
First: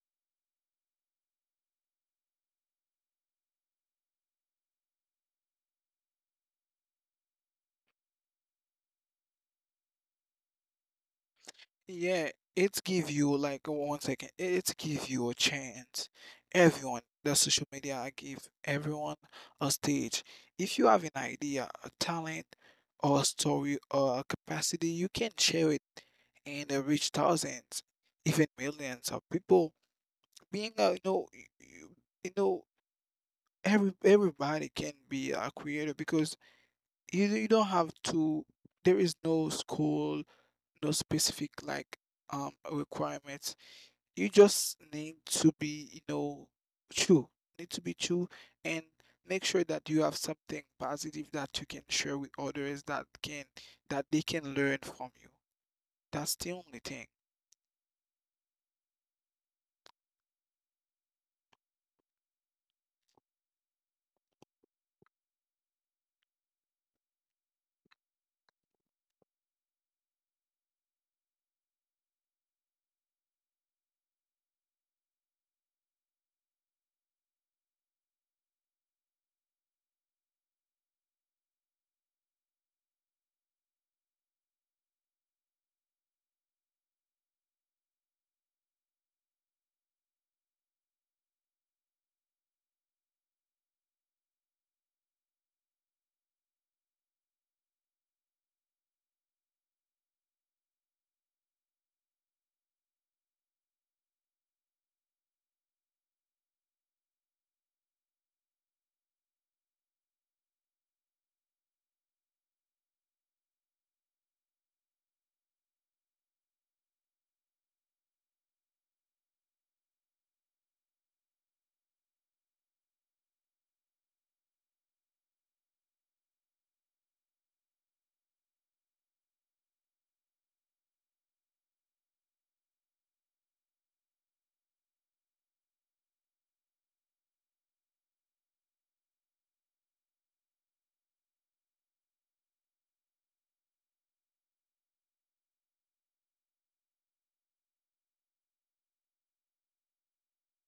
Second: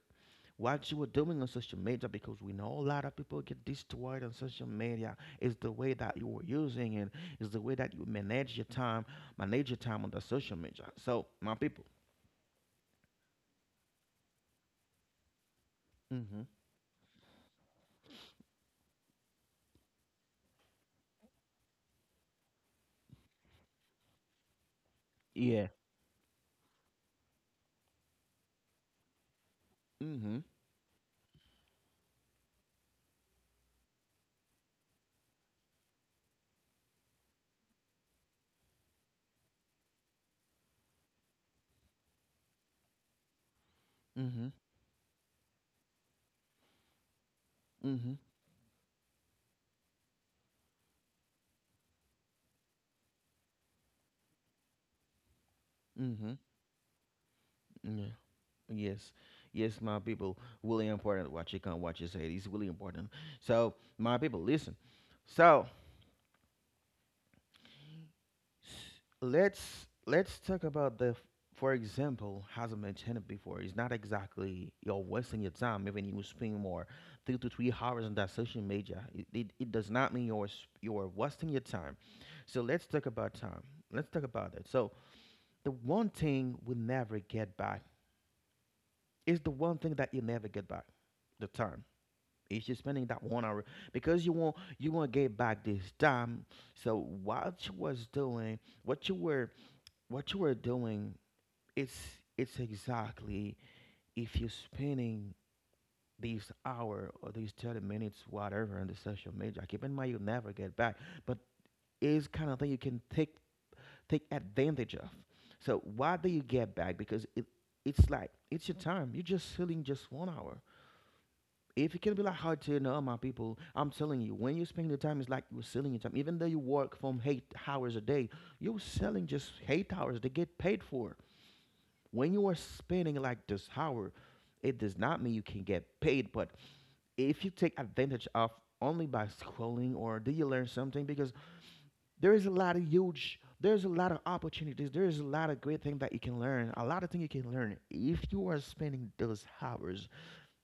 S1: what you were doing on social media, because we know a lot of people get destroyed on social media. It's the way that you were using it, it's the way that you manage your time on the social media. So, my people.
S2: Yeah, it's give you like 1 second. It's give you a chance.
S1: Mm-hmm.
S2: Everyone, the social media I give everyone a stage. If you have an idea, a talent, or a story, or a capacity, you can
S1: Yeah.
S2: share it and reach thousands, even millions of people.
S1: Mm-hmm.
S2: Being a, you know, you, you know, everybody can be a creator because you don't have to. There is no school, no specific like requirements. You
S1: Mm-hmm.
S2: just need to be, you know, true, need to be
S1: Mm-hmm.
S2: true and make sure that you have something positive that you can share with others, that can, that they can learn from you. That's
S1: Mm-hmm.
S2: the only thing.
S1: Yeah. Yes. Yes, my people. Really important. What you can, what you say, it's really important. So, my people, listen. So, s- let's talk about the. For example, as I mentioned it before, it's not exactly you're wasting your time. Even you spend more 3 to 3 hours on that social media, it does not mean you're wasting your time. So let's talk about time. Let's talk about it. So the one thing we never get back, is the one thing that you never get back. The time. It's just spending that 1 hour, because you won't get back this time. So what you was doing, what you were doing, it's it's exactly, if you're spending these hour or these 30 minutes, whatever, on the social media. Keep in mind you never get back, but it's kind of thing you can take advantage of. So why do you get back? Because it's like, it's your time. You're just sitting just 1 hour. If it can be like hard to know, my people, I'm telling you, when you spend your time, it's like you're selling your time. Even though you work from 8 hours a day, you're selling just 8 hours to get paid for. When you are spending like this hour, it does not mean you can get paid, but if you take advantage of, only by scrolling, or do you learn something? Because there is a lot of huge, there's a lot of opportunities, there's a lot of great things that you can learn, a lot of things you can learn if you are spending those hours.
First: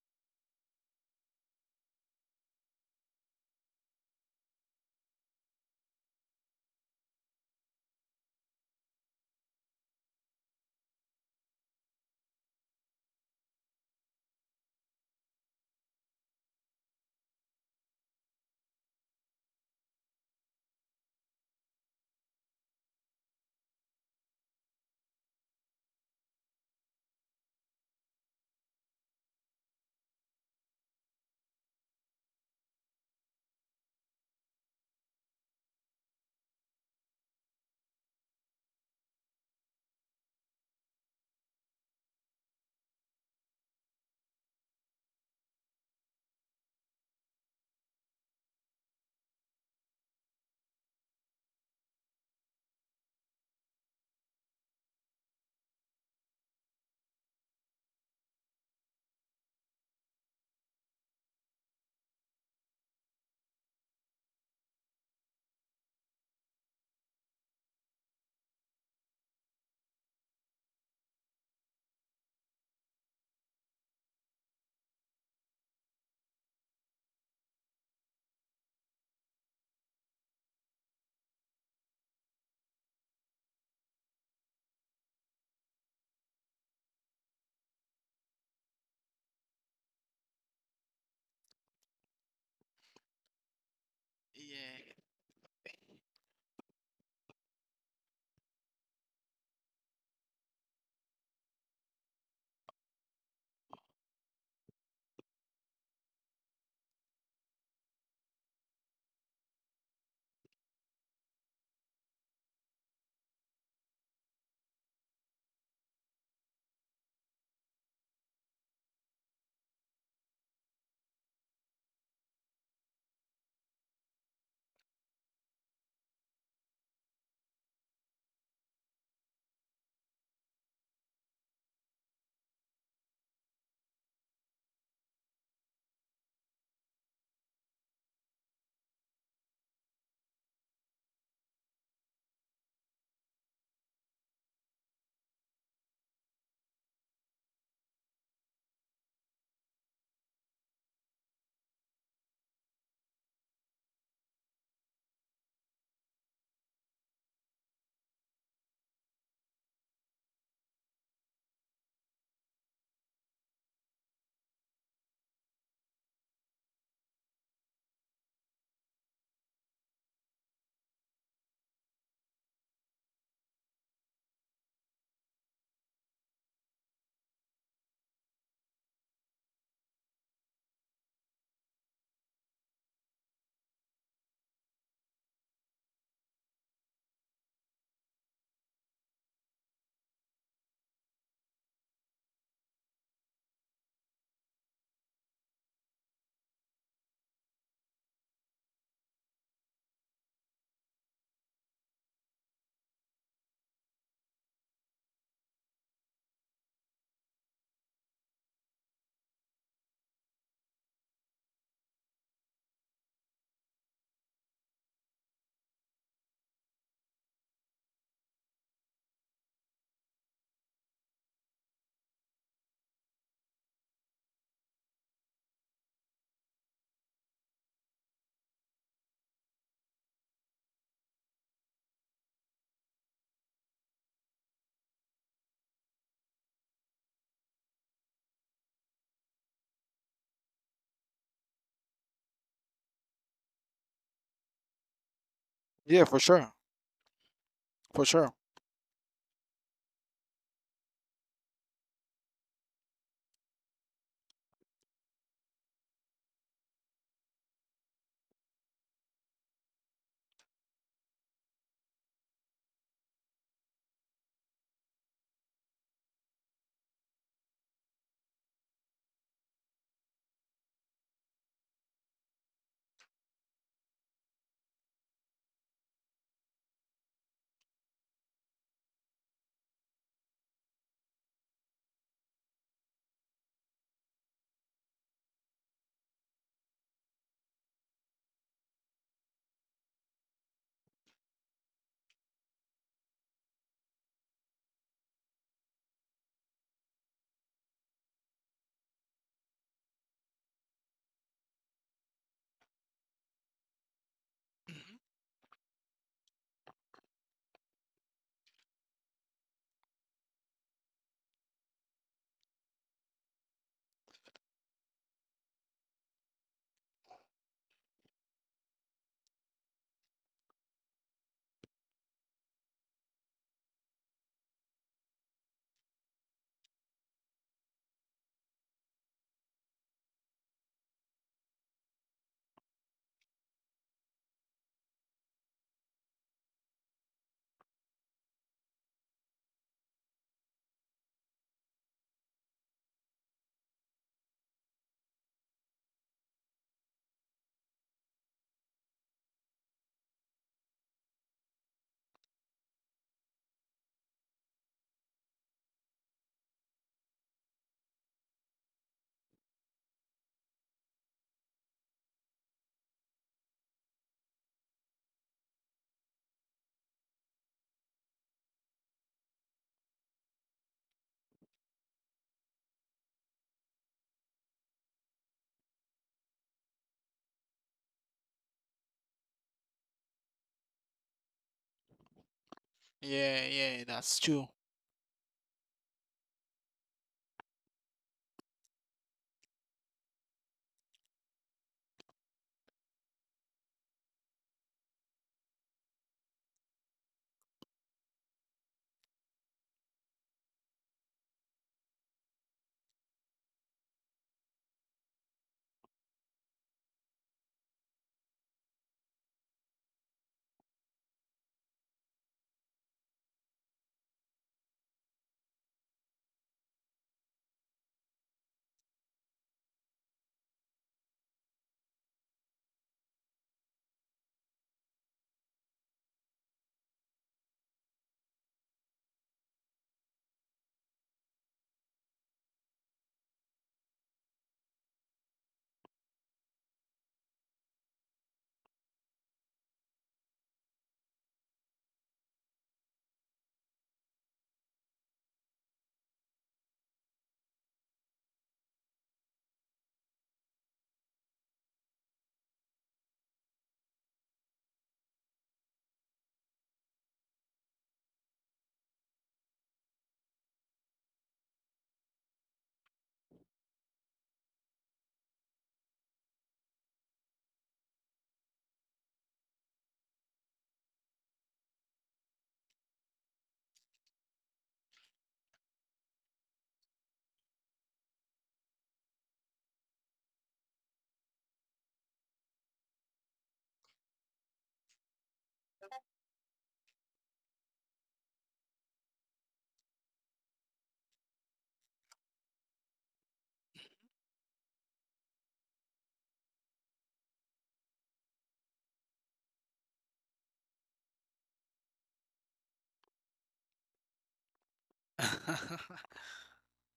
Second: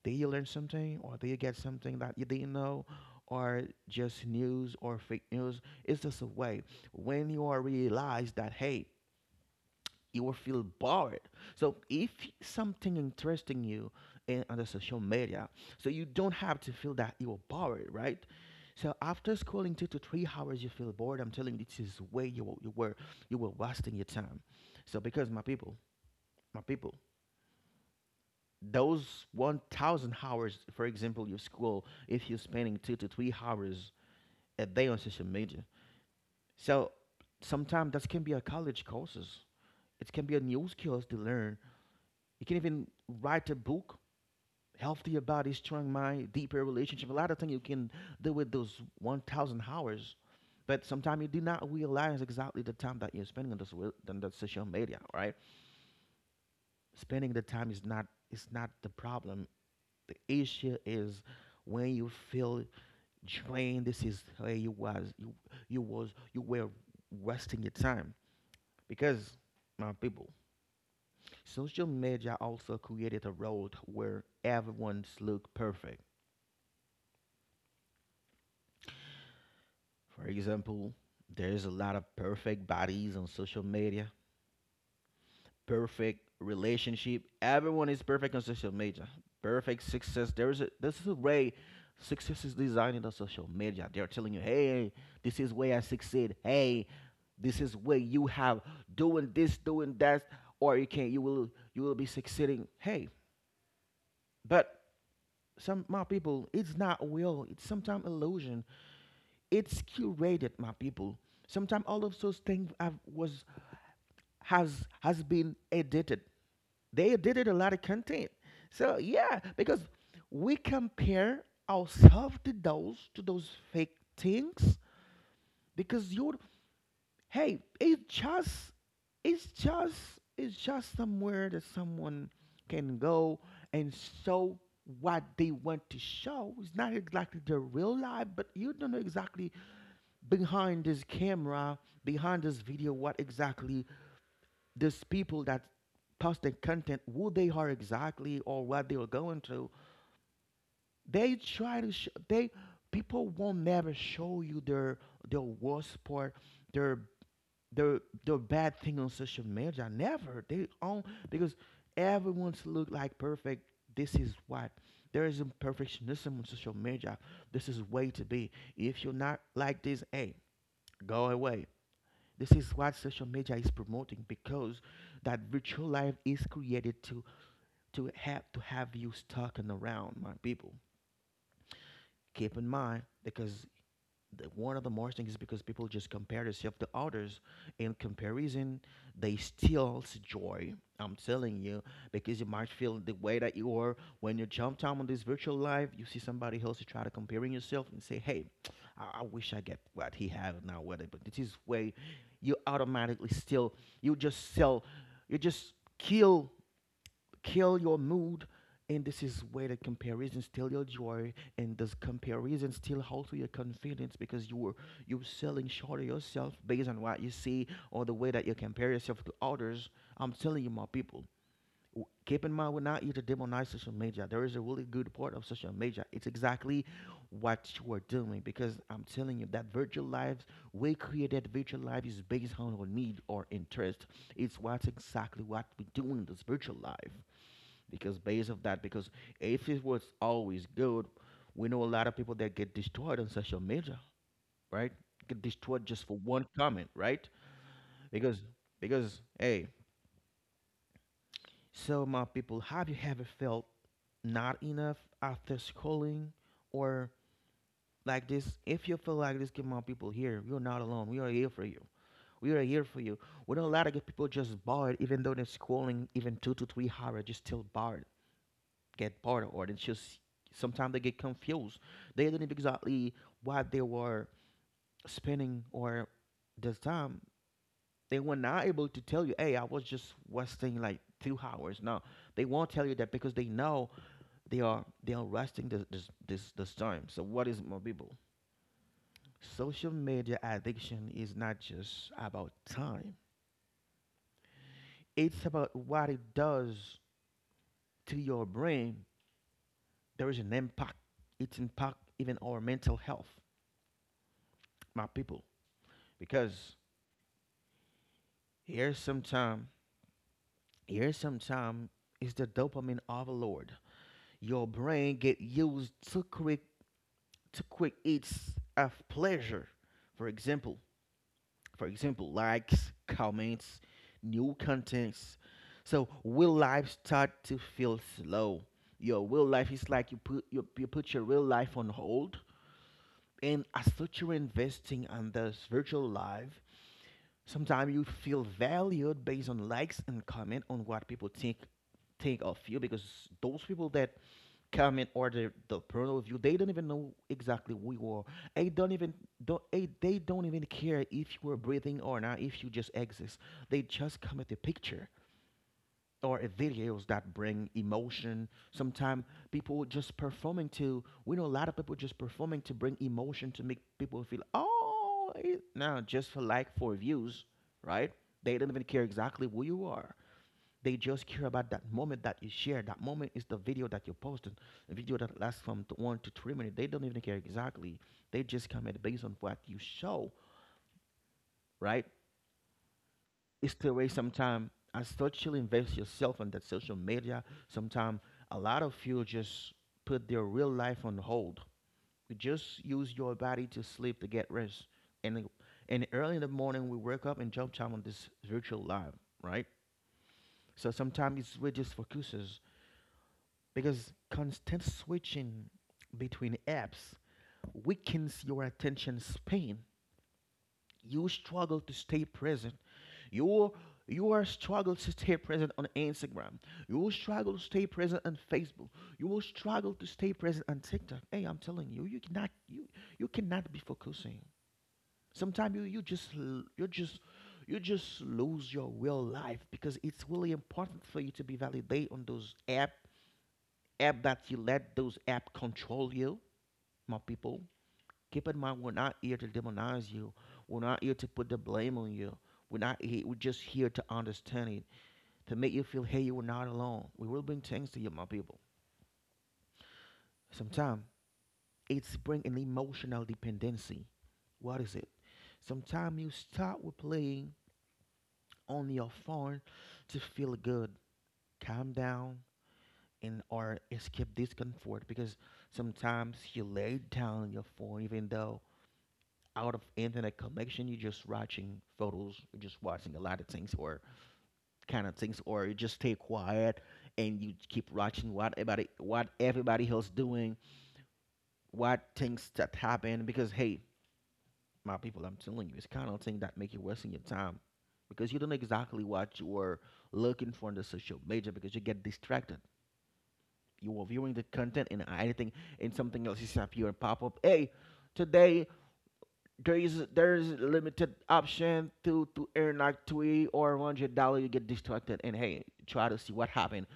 S1: Did you learn something, or did you get something that you didn't know, or just news or fake news? It's just a way. When you are realize that, hey, you will feel bored. So if something interesting you in on the social media, so you don't have to feel that you are bored, right? So after scrolling 2 to 3 hours, you feel bored. I'm telling you, this is way you were you were wasting your time. So because my people, those 1000 hours, for example, your school, if you're spending 2 to 3 hours a day on social media, so sometimes that can be a college courses, it can be a new skills to learn, you can even write a book, healthy body, strong mind, deeper relationship, a lot of things you can do with those 1000 hours. But sometimes you do not realize exactly the time that you're spending on this, on that social media, right? Spending the time is not, is not the problem. The issue is when you feel drained. This is where you was you were wasting your time, because, my people, social media also created a world where everyone's look perfect. For example, there's a lot of perfect bodies on social media, perfect relationship. Everyone is perfect on social media. Perfect success. There is a, this is a way success is designed in the social media. They're telling you, hey,
S2: Yeah.
S1: this is where I succeed. Hey, this is where you have doing this, doing that, or you can, you will be succeeding. Hey, but some, my people, it's not real. It's sometimes illusion. It's curated, my people. Sometimes all of those things have was, has been edited. They did a lot of content. So yeah, because we compare ourselves to those, to those fake things, because you, hey, it's just it's just somewhere that someone can go and show what they want to show. It's not exactly the real life, but you don't know exactly behind this camera, behind this video, what exactly these people that post the content, who they are exactly, or what they are going through. They try to sh- they people won't never show you their worst part, their, their bad thing on social media, never they own. Because everyone's look like perfect, this is what, there is a perfectionism on social media. This is way to be, if you're not like this, hey, go away. This is what social media is promoting, because that virtual life is created to, to have you stuck and around, my people. Keep in mind, because one of the most things is because people just compare themselves to others. In comparison, they steals joy. I'm telling you, because you might feel the way that you are when you jump down on this virtual life. You see somebody else, you try to comparing yourself and say, "Hey, I wish I get what he have now. What, I-" but this is way you automatically still, you just sell, you just kill, kill your mood, and this is where the comparison steal your joy, and does comparison steal also your confidence, because you were, you're selling short of yourself based on what you see, or the way that you compare yourself to others. I'm telling you, my people, keep in mind, we're not here to demonize social media. There is a really good part of social media. It's exactly what you are doing, because I'm telling you, that virtual lives, we create that virtual life is based on our need or interest. It's what's exactly what we do in this virtual life, because based of that, because if it was always good, we know a lot of people that get destroyed on social media, right? Get destroyed
S2: Yeah,
S1: just for
S2: for
S1: one
S2: sure.
S1: comment, right?
S2: For sure.
S1: because because, hey, so my people, have you ever felt not enough after scrolling, or like this? If you feel like this, give my people here, you're not alone. We are here for you, we are here for you. We know a lot of people just bored, even though they're scrolling even 2 to 3 hours, just still bored. Get part of art. It's just sometimes they get confused. They didn't exactly why they were spending or this time. They were not able to tell you, hey, I was just wasting like 2 hours. No, they won't tell you that because they know they are wasting this time. So what is it, my people? Social media addiction is not just about time. It's about what it does to your brain. There is an impact. It's impact even our mental health,
S2: Mhm.
S1: my people. Because here's some time. Here's some time is the dopamine overload. Your brain get used to quick eats of pleasure. For example, for example, likes, comments, new contents. So will life start to feel slow? Your real life is like you put your real life on hold, and as such you're investing on this virtual life. Sometimes you feel valued based on likes and comment on what people think of you, because those people that comment or the porno of you, they don't even know exactly who you are. They don't even they don't even care if you are breathing or not, if you just exist. They just comment the picture or videos that bring emotion. Sometimes people just performing to, we know a lot of people just performing to bring emotion to make people feel, oh, it, no, just for like for views, right? They don't even care exactly who you are. They just care about that moment that you share. That moment is the video that you posted, a video that lasts from 1 to 3 minutes. They don't even care exactly. They just comment based on what you show, right?
S2: Yeah,
S1: It's
S2: yeah,
S1: still waste
S2: that's
S1: some
S2: true.
S1: time. I thought you invest yourself on that social media. Sometimes a lot of you just put their real life on hold. You just use your body to sleep to get rest. And early in the morning we wake up and jump time on this virtual life, right? So sometimes it's we just focuses because constant switching between apps weakens your attention span. You struggle to stay present. You you are struggle to stay present on Instagram. You will struggle to stay present on Facebook. You will struggle to stay present on TikTok. Hey, I'm telling you, you cannot be focusing. Sometimes you you just l- you just lose your real life because it's really important for you to be validate on those app that you let those app control you, my people. Keep in mind we're not here to demonize you. We're not here to put the blame on you. We're not here, we're just here to understand it, to make you feel hey, you are not alone. We will bring things to you, my people. Sometimes it's bring an emotional dependency. What is it? Sometimes you start with playing on your phone to feel good, calm down, and or escape discomfort, because sometimes you lay down your phone even though out of internet connection you're just watching photos, you're just watching a lot of things or kind of things, or you just stay quiet and you keep watching what everybody else doing, what things that happen. Because hey, my people, I'm telling you, it's kind of thing that make you wasting your time because you don't know exactly what you are looking for in the social media because you get distracted. You are viewing the content and anything and something else is appear and pop up. Hey, today there is limited option to earn like $3 or $100. You get distracted and hey, try to see what happened.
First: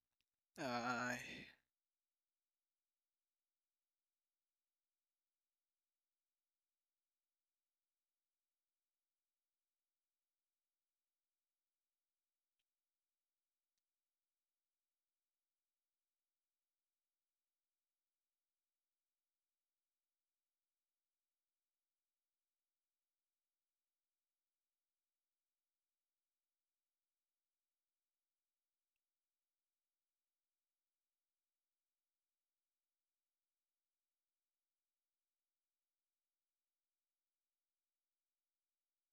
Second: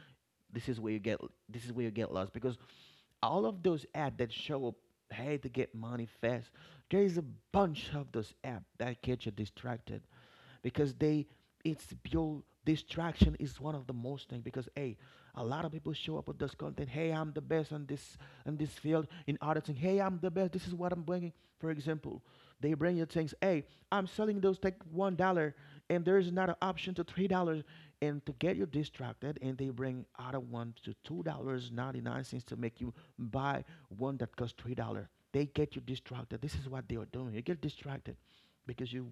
S1: This is where you
S2: Uh,
S1: get lost because all of those apps that show up hey to get money fast, there is a bunch of those apps that get you distracted because they, it's pure distraction is one of the most thing. Because hey, a lot of people show up with this content, hey, I'm the best on this, in this field, in other thing. Hey, I'm the best, this is what I'm bringing. For example, they bring you things, hey, I'm selling those tech $1, and there's another option to $3, and to get you distracted and they bring other $1 to $2 99 cents to make you buy one that costs $3. They get you distracted. This is what they are doing. You get distracted because you,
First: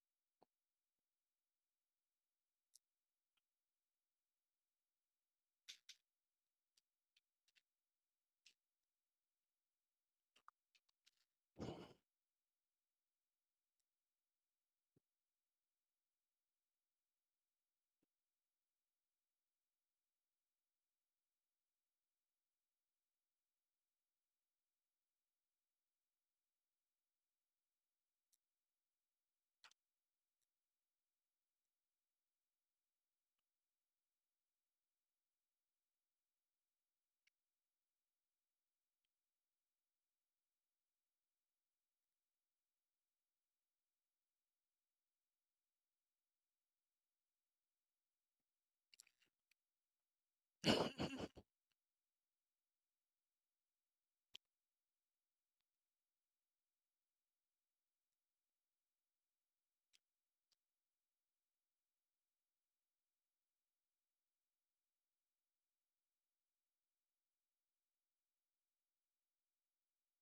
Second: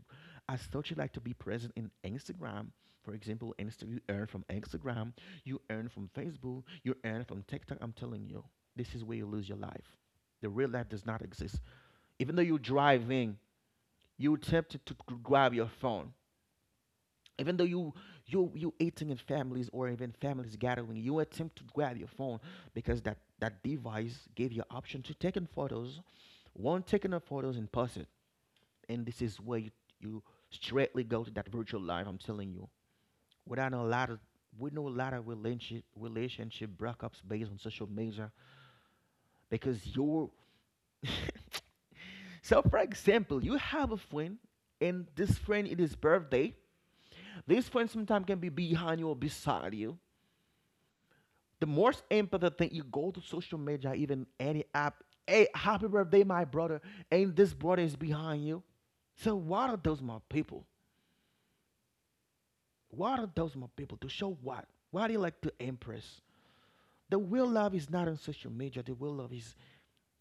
S1: as such, you like to be present in Instagram, for example. You earn from Instagram, you earn from Facebook, you earn from TikTok. I'm telling you, this is where you lose your life. The real life does not exist. Even though you're driving, you're tempted to grab your phone. Even though you eating in families, or even families gathering, you attempt to grab your phone, because that device gave you option to taking photos, one taking of photos and post it, and this is where you straightly go to that virtual life. I'm telling you. We don't know a lot of we know a lot of relationship breakups based on social media, because you're so for example, you have a friend, and this friend it is birthday. This friend sometimes can be behind you or beside you.
S2: yeah,
S1: The most important thing, you go to social media, even any app, hey, happy birthday, my brother, and this brother is behind you. So what are those my people? What are those more people to show what? What do you like to impress? The real love is not on social media. The real love is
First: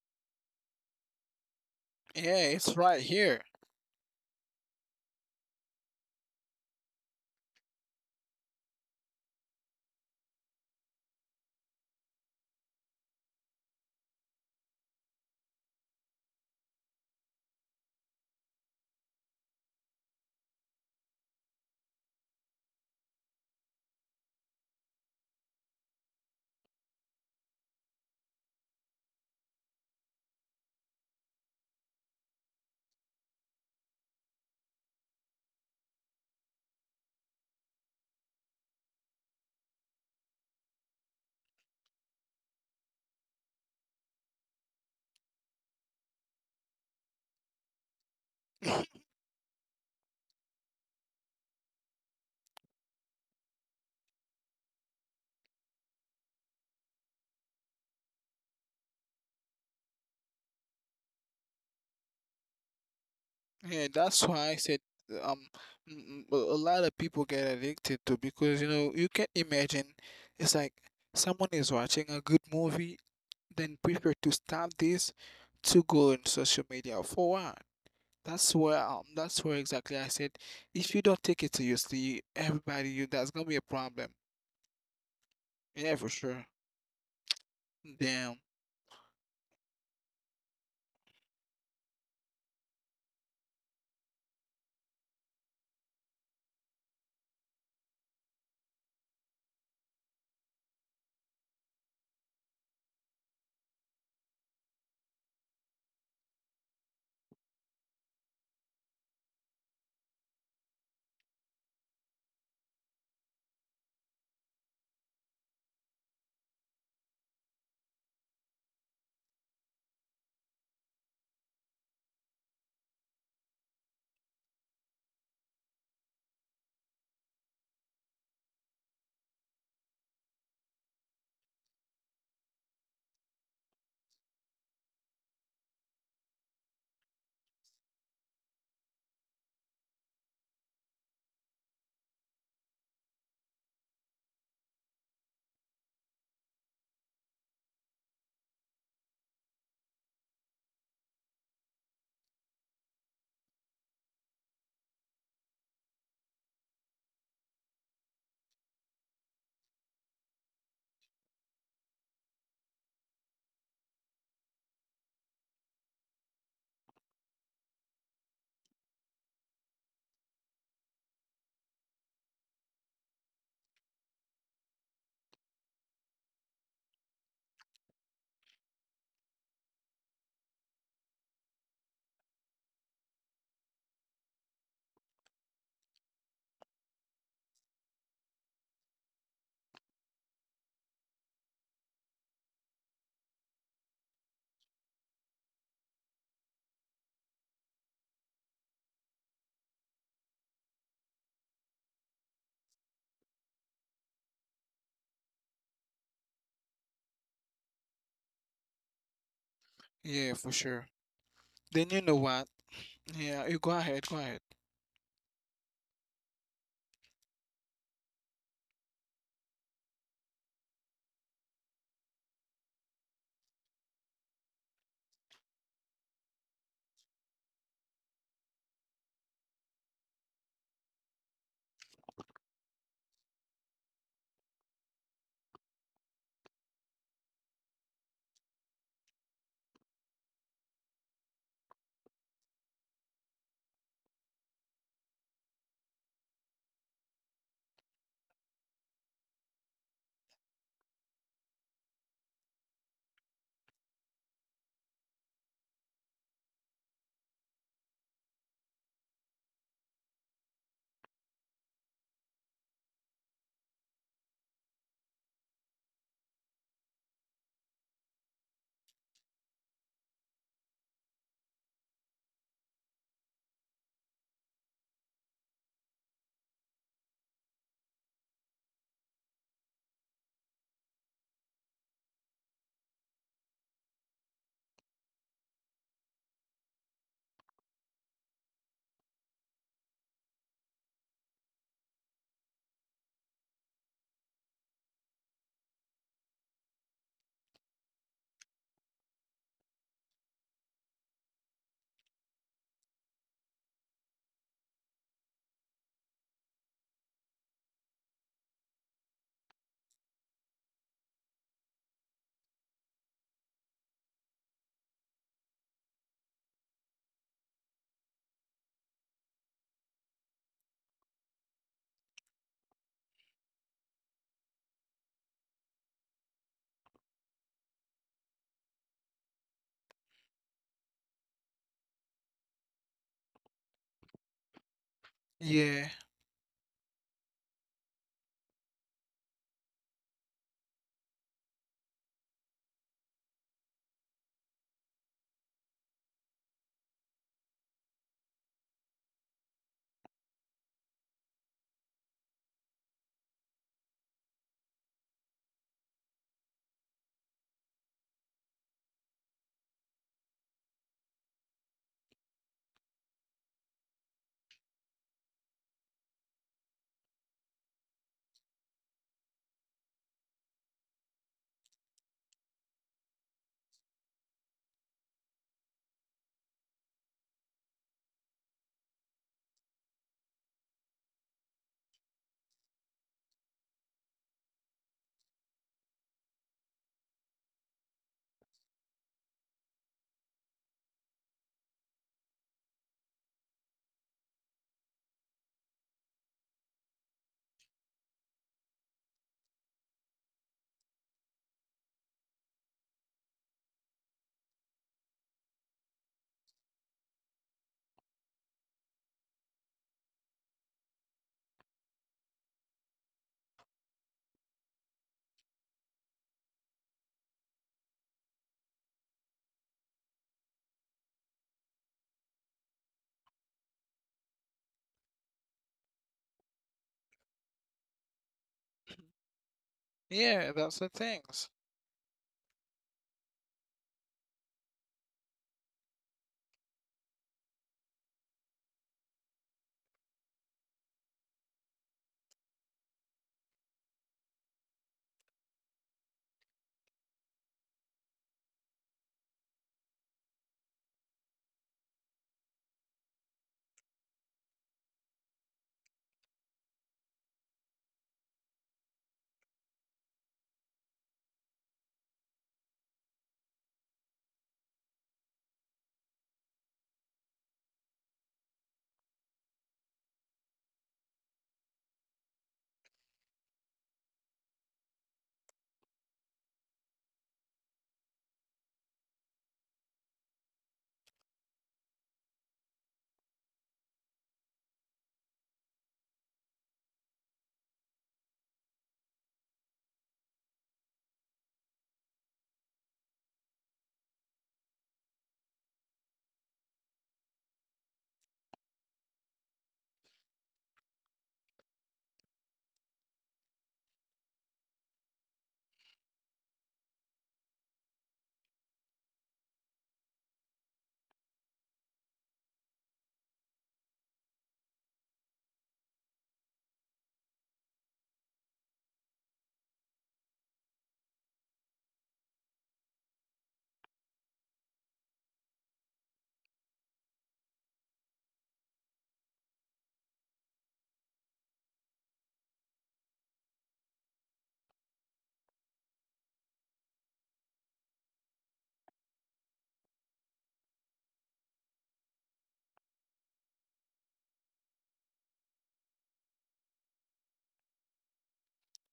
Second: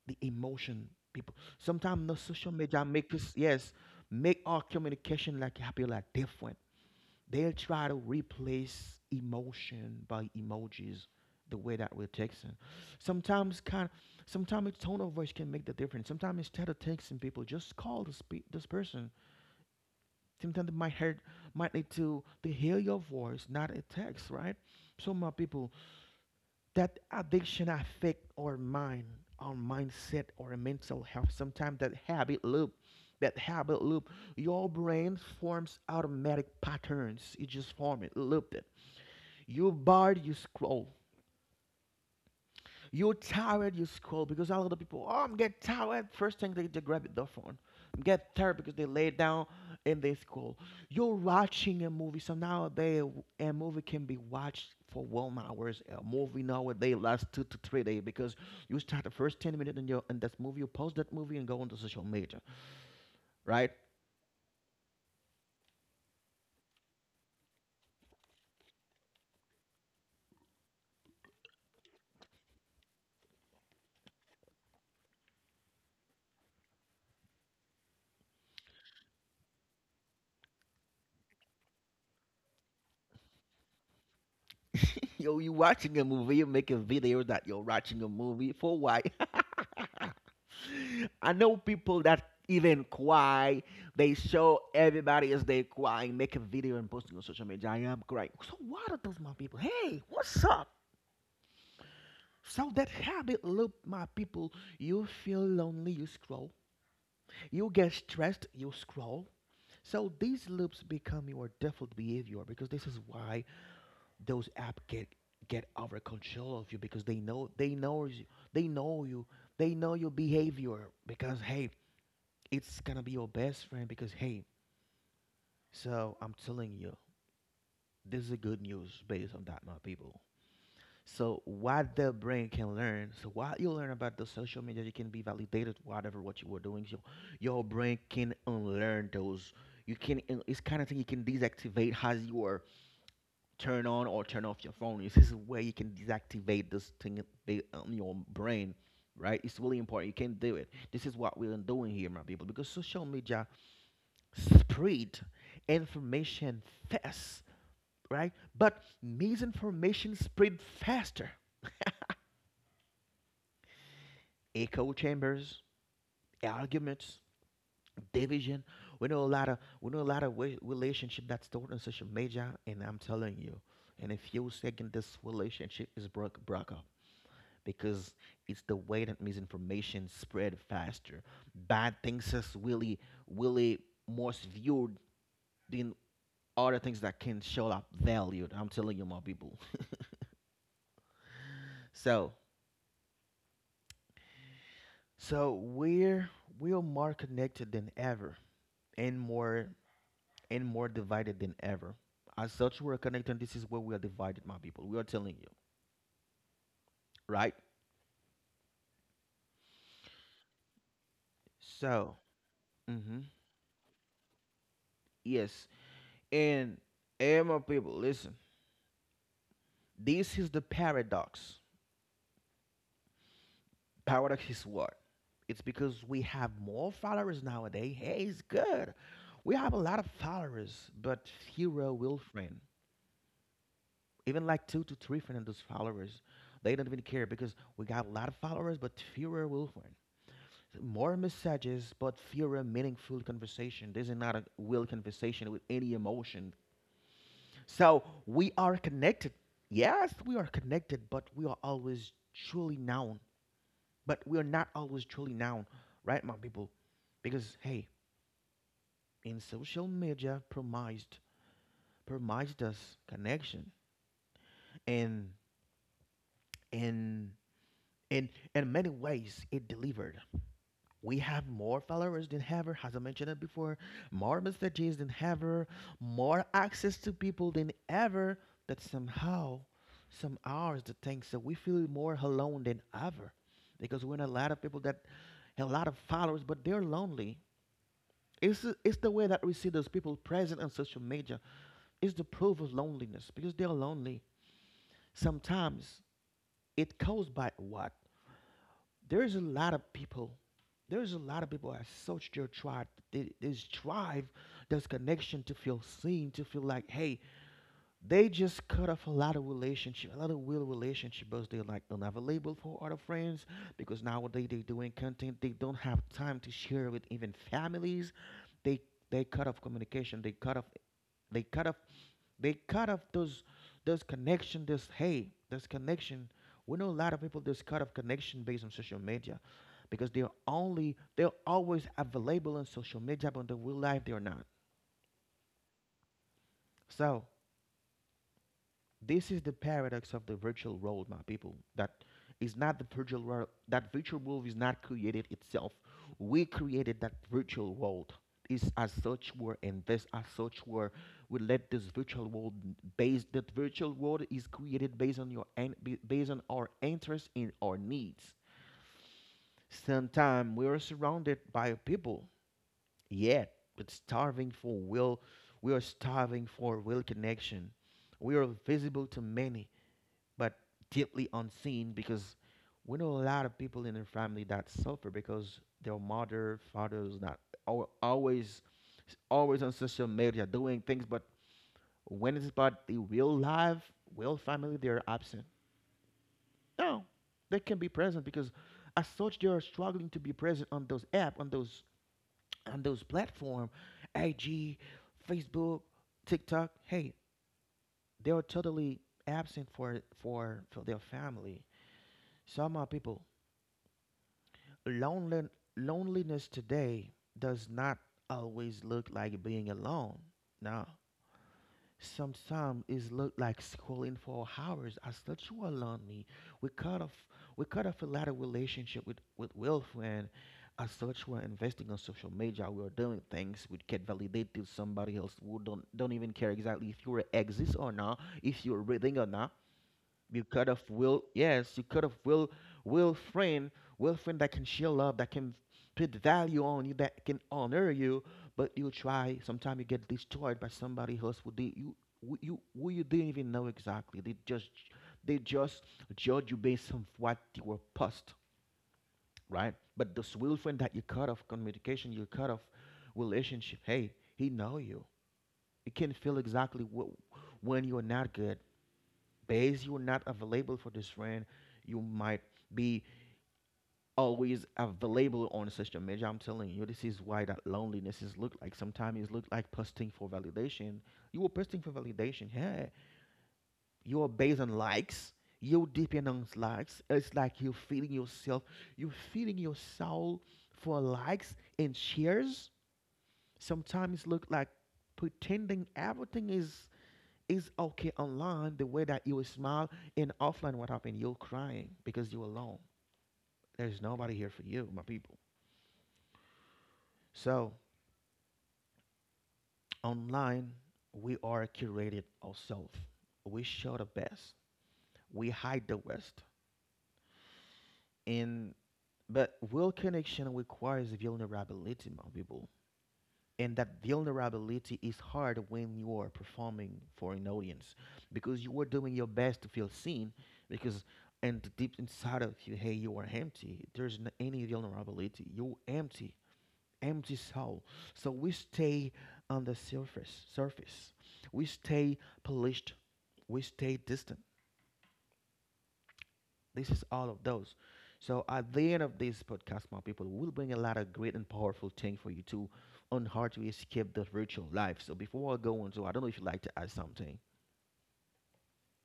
S1: the emotion people. Sometimes the social
S2: it's
S1: media
S2: right
S1: make us
S2: here.
S1: yes, make our communication like happy like different. They'll try to replace emotion by emojis, the way that we're texting. Sometimes kind Sometimes its tone of voice can make the difference. Sometimes instead of texting people, just call this person. Sometimes it might hurt, might need to hear your voice, not a text, right? So my people, that addiction affect our mind, our mindset, our mental health. Sometimes that habit loop, your brain forms automatic patterns. You just form it, loop it. You bar, you scroll. You're tired, you scroll, because a lot of people, oh, I'm get tired. First thing they grab their phone. Get tired because they lay down and they scroll. You're watching a movie. So nowadays, a movie can be watched for 1 hours. A movie nowadays lasts 2 to 3 days, because you start the first 10 minutes in, your, in that movie, you post that movie and go on to social media, right?
S2: Yeah, that's why I said, um a lot of people get addicted to, because you know you can imagine it's like someone is watching a good movie, then prefer to stop this to go on social media for what? That's where exactly I said, if you don't take it seriously, everybody, you, that's gonna be a problem.
S1: Yo, you
S2: Yeah,
S1: watching a
S2: for
S1: movie, you
S2: sure.
S1: make a video that you're watching a
S2: Damn.
S1: movie for why? I know people that even cry. They show everybody as they cry, make a video and posting on social media. I am crying. So what are those my people? Hey, what's up? So that habit loop, my people, you feel lonely, you scroll. You get stressed, you scroll. So these loops become your default behavior, because this is why those app get over control of you, because they know you, they know your behavior, because hey, it's gonna be your best friend, because hey, so I'm telling you, this is a good news based on that, my people. So what the brain can learn, so what you learn about the social media, you can be validated whatever what you were doing. So your brain can unlearn those. You can it's kind of thing you can deactivate as you are turn on or turn off your phone. This is where you can deactivate this thing on your brain, right? It's really important. You can do it. This is what we're doing here, my people, because social media spread information fast, right? But misinformation spread faster. Echo chambers, arguments, division. We know a lot of relationship that's stored on social media, and I'm telling you, in a few seconds, this relationship is broke up, because it's the way that misinformation spread faster. Bad things is really really most viewed than other things that can show up valued. I'm telling you, my people. So, so, we're more connected than ever, and more and more divided than ever. As such, we're connected. This is where we are divided, my people. We are telling you, right?
S2: Yeah, for sure. Then you
S1: So,
S2: know what?
S1: mm-hmm,
S2: Yeah, you go ahead, go ahead.
S1: yes, and and my people, listen. This is the paradox. Paradox is what? It's because we have more followers nowadays. Hey, it's good. We have a lot of followers, but fewer real friends. Even like two to three Fernando's followers. They don't even care, because we got a lot of followers, but fewer will friend. More messages, but fewer meaningful conversation. This is not a real conversation with any emotion. So we are connected. Yes, we are connected, but we are always truly known. But we are not always truly known, right, my people? Because hey, in social media, promised us connection, and and in in many ways it delivered. We have more followers than ever, as I mentioned it before, more messages than ever, more access to people than ever, that somehow some hours the things that we feel more alone than ever, because we're in a lot of people that have a lot of followers but they're lonely. It's the way that we see those people present on social media. It's the proof of loneliness because they're lonely sometimes. It caused by what? There's a lot of people, there's a lot of people that search their tribe. This tribe, this connection, to feel seen, to feel like hey, they just cut off a lot of relationship, a lot of real relationship, because they're like don't have a label for other friends, because nowadays they're doing content, they don't have time to share with even families. they they cut off communication, they cut off they cut off they cut off those connection. This hey, this connection. We know a lot of people just cut off connection based on social media, because they're always available on social media, but in the real life they're not.
S2: Yeah,
S1: So this is the paradox of the virtual world, my people. That is not the virtual world. That virtual world is not created itself. We created that virtual world. Is as such were and this as such were. We let this virtual world based. That virtual world is created based on based on our interests and our needs. Sometimes we are surrounded by people, yet it's starving for will. We are starving for real connection. We are visible to many, but deeply unseen, because we know a lot of people in their family that suffer because their mother, fathers not always, always on social media doing things, but when it's about the real life, real family, they're absent. No, they can be present because as such they are struggling to be present on those app, on those, on those platform, IG, Facebook, TikTok. Hey, they are totally absent for for their family. Some are people. Lonely, loneliness today does not always look like being alone. No. Sometimes it look like scrolling for hours. I still you are lonely. We cut off we cut off a lot of relationship with Will friend. As such, we're investing on social media. We're doing things we can validate to somebody else who don't even care exactly if you exist or not, if you're breathing or not. You
S2: yeah,
S1: cut off
S2: that's the
S1: will,
S2: things.
S1: yes, you cut off will friend, will friend that can share love, that can put value on you, that can honor you. But you try. Sometimes you get destroyed by somebody else who did you, who you didn't even know exactly. They just judge you based on what you were past, right? But this will friend that you cut off communication, you cut off relationship. Hey, he know you. He can feel exactly what when you're not good days you're not available for this friend, you might be always available on social media. I'm telling you, this is why that loneliness is look like. Sometimes it's look like posting for validation. You were posting for validation. Yeah, you are based on likes. You depend on likes. It's like you're feeding yourself. You're feeding your soul for likes and shares. Sometimes look like pretending everything is okay online, the way that you will smile, and offline, what happened? You're crying because you're alone. There's nobody here for you, my people. So, online, we are curated ourselves. We show the best, we hide the worst. And but real connection requires vulnerability, my people. And that vulnerability is hard when you are performing for an audience, because you are doing your best to feel seen, because and deep inside of you, hey, you are empty, there's not any vulnerability, you're empty, empty soul. So we stay on the surface, we stay polished, we stay distant. This is all of those. So at the end of this podcast, my people, we'll bring a lot of great and powerful thing for you to on how to escape the virtual life. So before I go on, so I don't know if you'd like to add something.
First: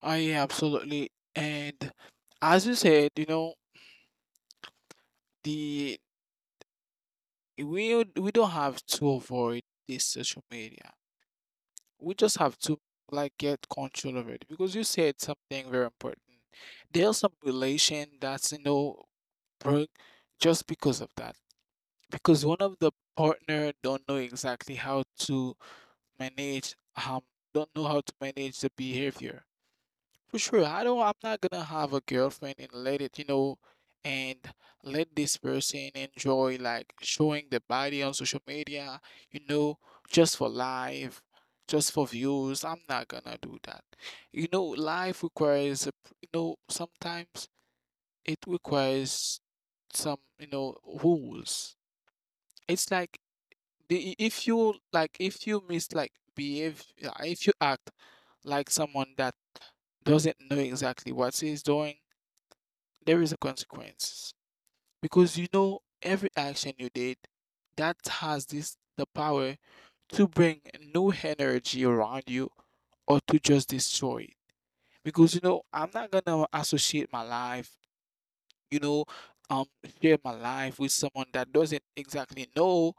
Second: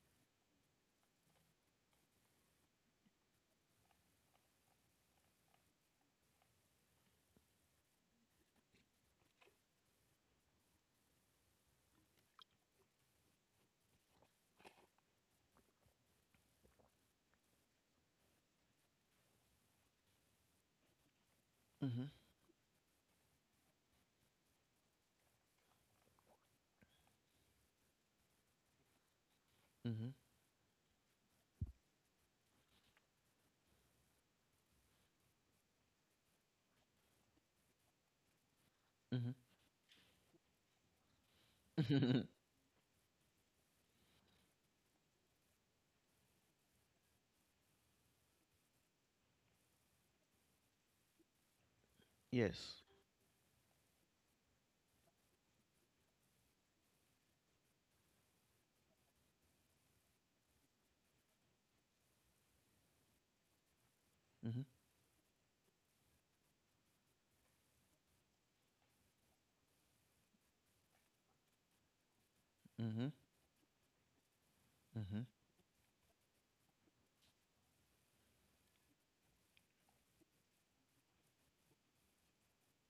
S2: Oh, yeah, absolutely. And as you said, you know, the we don't have to avoid this social media. We just have to like get control of it because you said something very important. There's some relation that's, you know, broke just because of that.
S1: Mm-hmm.
S2: Because one of the partner don't know exactly how to manage, um don't know how to manage the behavior.
S1: Mm-hmm.
S2: For sure, I don't. I'm not gonna have a girlfriend and let it, you know, and let this person enjoy like showing the body on social media, you know, just for life, just for
S1: Mm-hmm.
S2: views. I'm not gonna do that. You know, life requires, you know, sometimes it requires some, you know, rules.
S1: yes.
S2: It's like if you like, if you miss like behave, yeah, if you act like someone that doesn't know exactly what he's doing, there is a consequence.
S1: Mm-hmm.
S2: Because you know every action you did, that has this the power to bring new energy around you
S1: Mm-hmm.
S2: or to just destroy it.
S1: Mm-hmm.
S2: Because, you know, I'm not gonna associate my life, you know, um share my life with someone that doesn't exactly know,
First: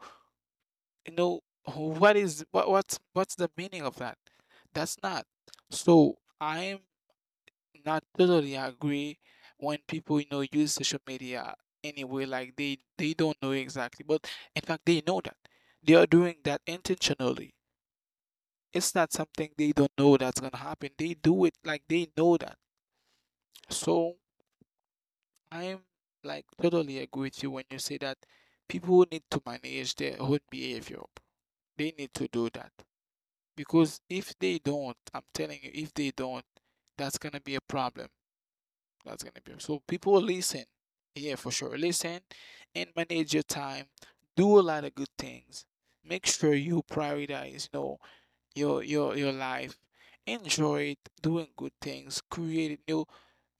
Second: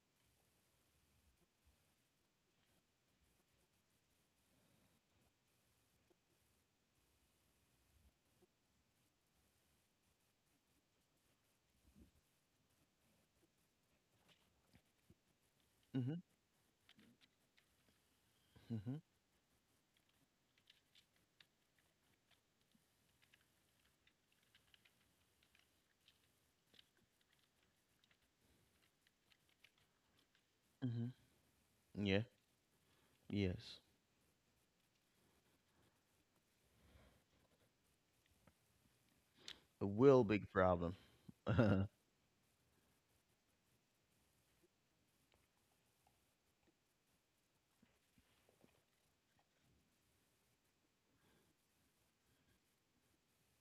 S2: you know, what is what's what's the meaning of that. That's not, so I'm not totally agree when people, you know, use social media anyway like, they don't know exactly, but in fact they know that they are
S1: Mm-hmm.
S2: doing that intentionally. It's
S1: Mm-hmm.
S2: not something they don't know that's gonna happen, they do it like they know that. So I'm like totally agree with you when you say that people need to manage their own behavior.
S1: Mm-hmm.
S2: They need
S1: Yeah.
S2: to do that.
S1: Yes.
S2: Because if they don't, I'm telling you, if they don't, that's gonna be a problem. That's gonna be, so
S1: A
S2: people
S1: real big
S2: listen.
S1: problem.
S2: Yeah, for sure.
S1: mm-hmm.
S2: Listen and manage your time. Do a lot of good things. Make sure you prioritize, you know, your your life. Enjoy it, doing good things, create it, you know,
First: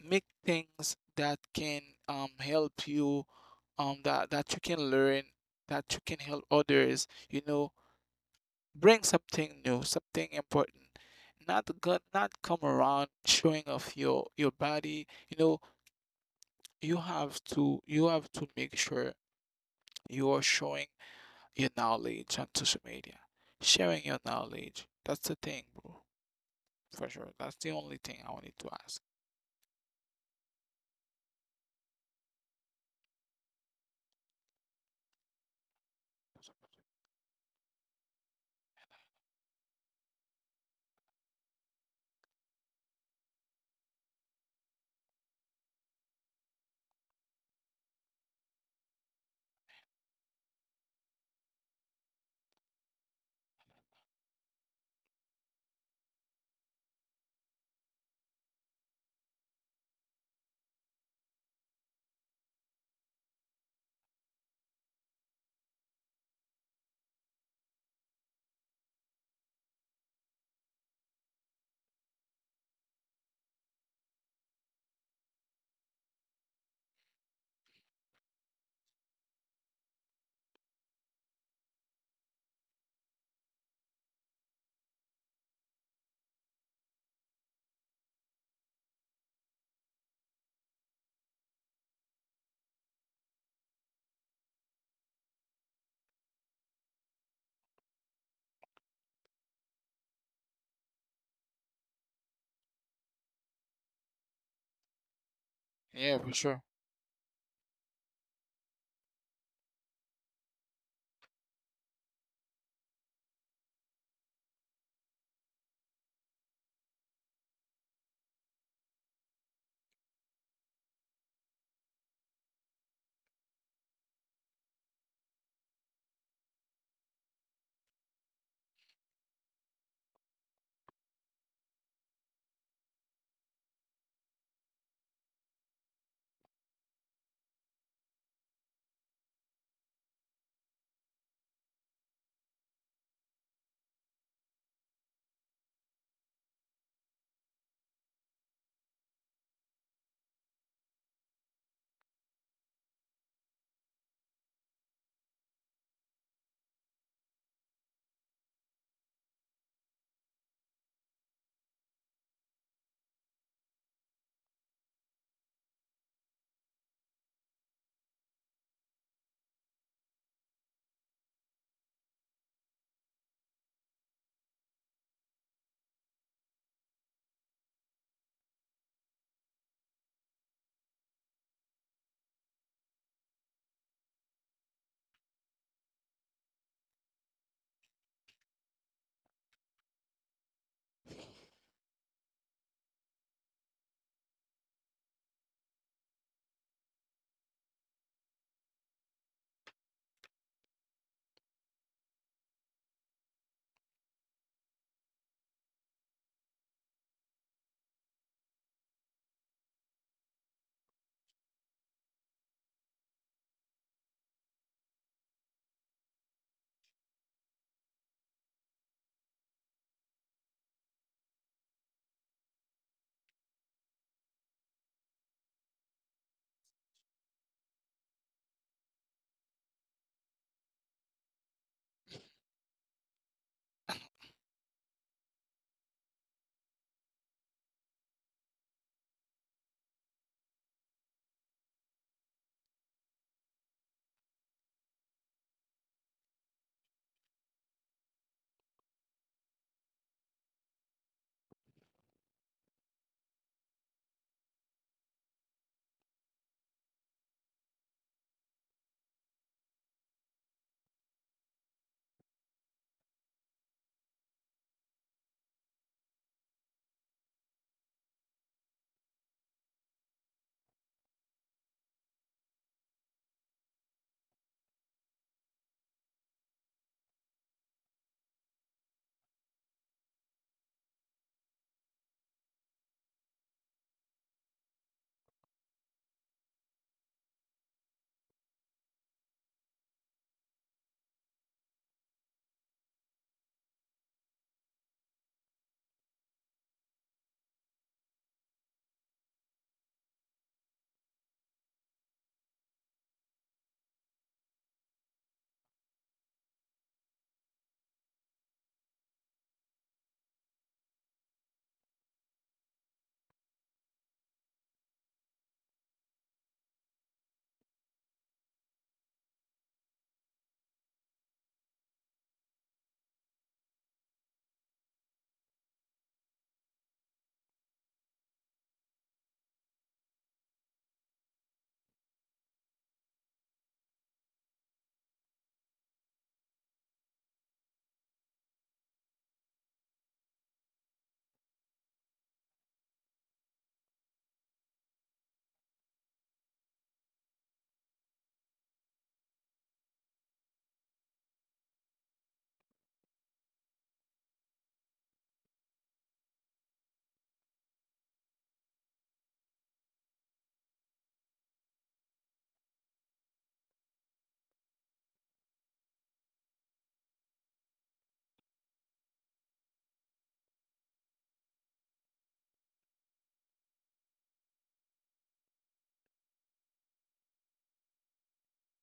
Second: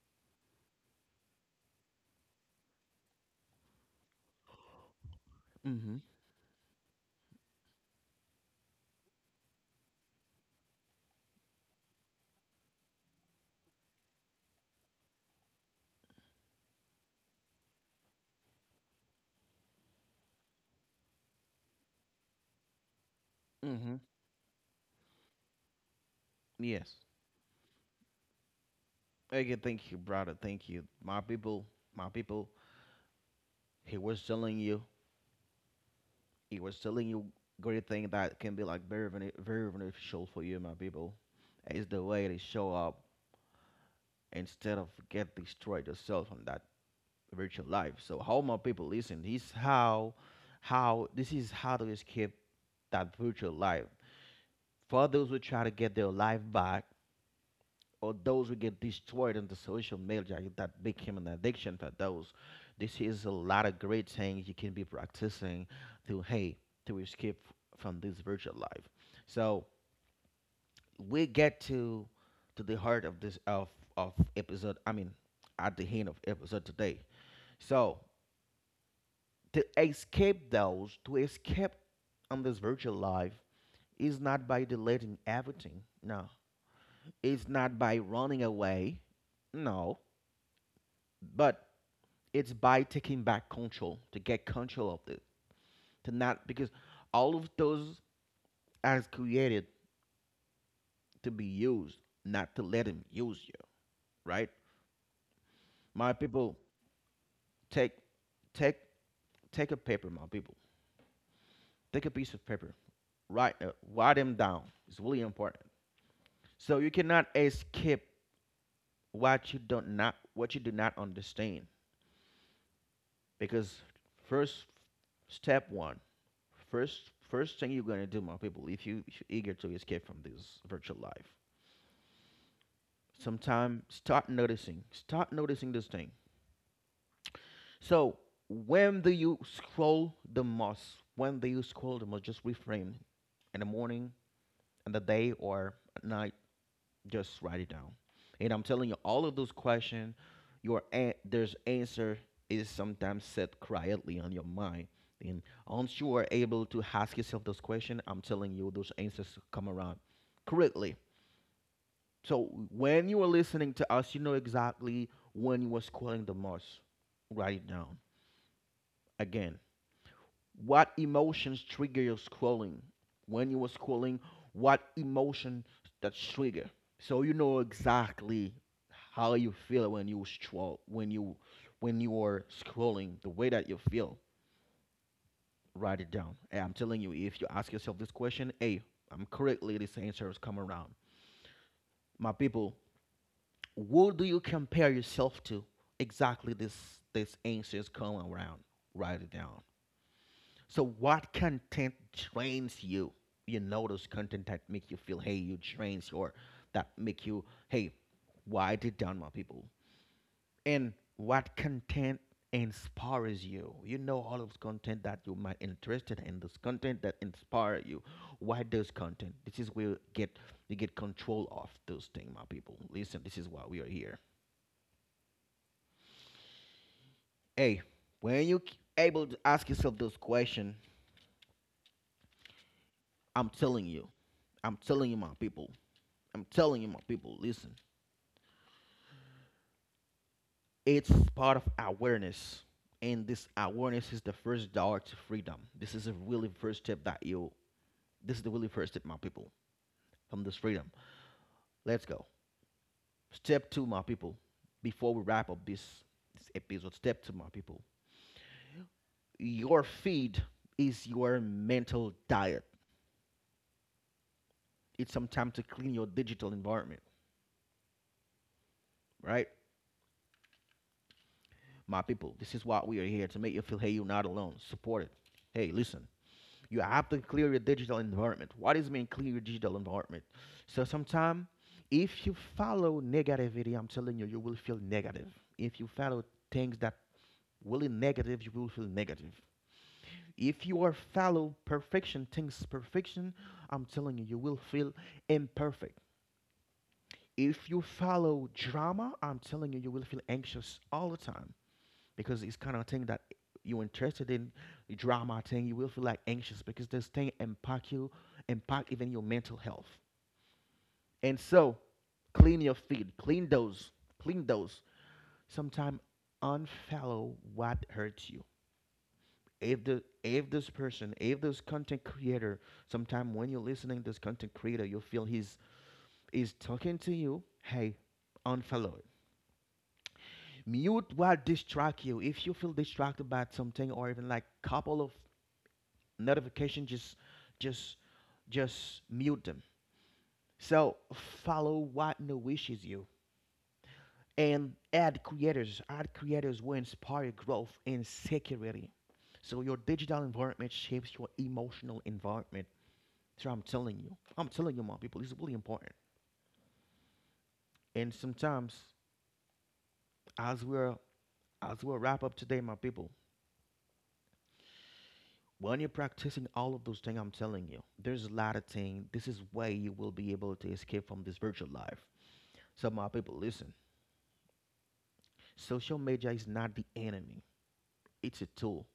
S2: make things that can help you, that you can learn, that
S1: Mm-hmm.
S2: you can help others, you know, bring something new, something important. Not go, not come around showing off your body. You know, you have to, you have to make sure you are showing your knowledge on social media, sharing your knowledge. That's the thing, bro.
S1: Yes.
S2: For sure. That's the only thing I wanted to ask.
S1: Okay, thank you, brother. Thank you. My people, he was telling you, it was telling you great thing that can be like very beneficial for you, my people. It's the way they show up instead of get destroyed yourself on that virtual life. So how my people listen? This how this is how to escape that virtual life. For those who try to get their life back, or those who get destroyed in the social media that became an addiction for those. This is a lot of great things you can be practicing to hey to escape from this virtual life. So we get to the heart of this of episode. I mean, at the end of episode today. So to escape those, to escape on this virtual life, is not by deleting everything. No, it's not by running away. No, but it's by taking back control, to get control of it, to not, because all of those are created to be used, not to let him use you, right, my
S2: Yeah, for
S1: people?
S2: sure.
S1: Take take take a paper, my people, take a piece of paper, write write them down. It's really important. So you cannot escape what you don't not what you do not understand. Because first, step one, first thing you're going to do, my people, if you're eager to escape from this virtual life, sometime start noticing, start noticing this thing. So when do you scroll the most? When do you scroll the most? Just reframe. In the morning, in the day, or at night? Just write it down. And I'm telling you, all of those questions, there's answer is sometimes set quietly on your mind. And once you are able to ask yourself those questions, I'm telling you, those answers come around correctly. So when you are listening to us, you know exactly when you are scrolling the most. Write it down. Again, what emotions trigger your scrolling? When you are scrolling, what emotion that trigger? So you know exactly how you feel when you scroll, when you are scrolling, the way that you feel. Write it down. And I'm telling you, if you ask yourself this question, hey, I'm correctly this answer is coming around. My people, what do you compare yourself to? Exactly, this answer is coming around. Write it down. So what content trains you? You know those content that make you feel hey you trains, or that make you hey, write it down, my people. And what content inspires you? You know all of content that you might interested in, this content that inspire you, why those content. This is where you get, you get control of those things, my people. Listen, this is why we are here. Hey, when you able to ask yourself those question, I'm telling you, I'm telling you, my people, I'm telling you, my people, listen, it's part of awareness. And this awareness is the first door to freedom. This is a really first step that you, this is the really first step, my people, from this freedom. Let's go. Step two, my people, before we wrap up this episode. Step two, my people. Your feed is your mental diet. It's some time to clean your digital environment, right, my people? This is what we are here to make you feel hey, you're not alone. Support it. Hey, listen, you have to clear your digital environment. What does it mean clear your digital environment? So sometimes, if you follow negativity, I'm telling you, you will feel negative. If you follow things that will be negative, you will feel negative. If you are follow perfection, things perfection, I'm telling you, you will feel imperfect. If you follow drama, I'm telling you, you will feel anxious all the time, because it's kind of thing that you're interested in, drama thing, you will feel like anxious, because this thing impact you, impact even your mental health. And so clean your feed, clean those. Sometimes unfollow what hurts you. If this person, if this content creator, sometime when you're listening to this content creator you feel he's is talking to you, hey, unfollow it. Mute what distract you. If you feel distracted by something, or even like couple of notification, just just mute them. So follow what no wishes you, and add creators. Add creators will inspire growth and security. So your digital environment shapes your emotional environment. So I'm telling you, I'm telling you, my people, it's really important. And sometimes, as we're as we wrap up today, my people, when you're practicing all of those things, I'm telling you, there's a lot of things, this is way you will be able to escape from this virtual life. So my people, listen. Social media is not the enemy. It's a tool.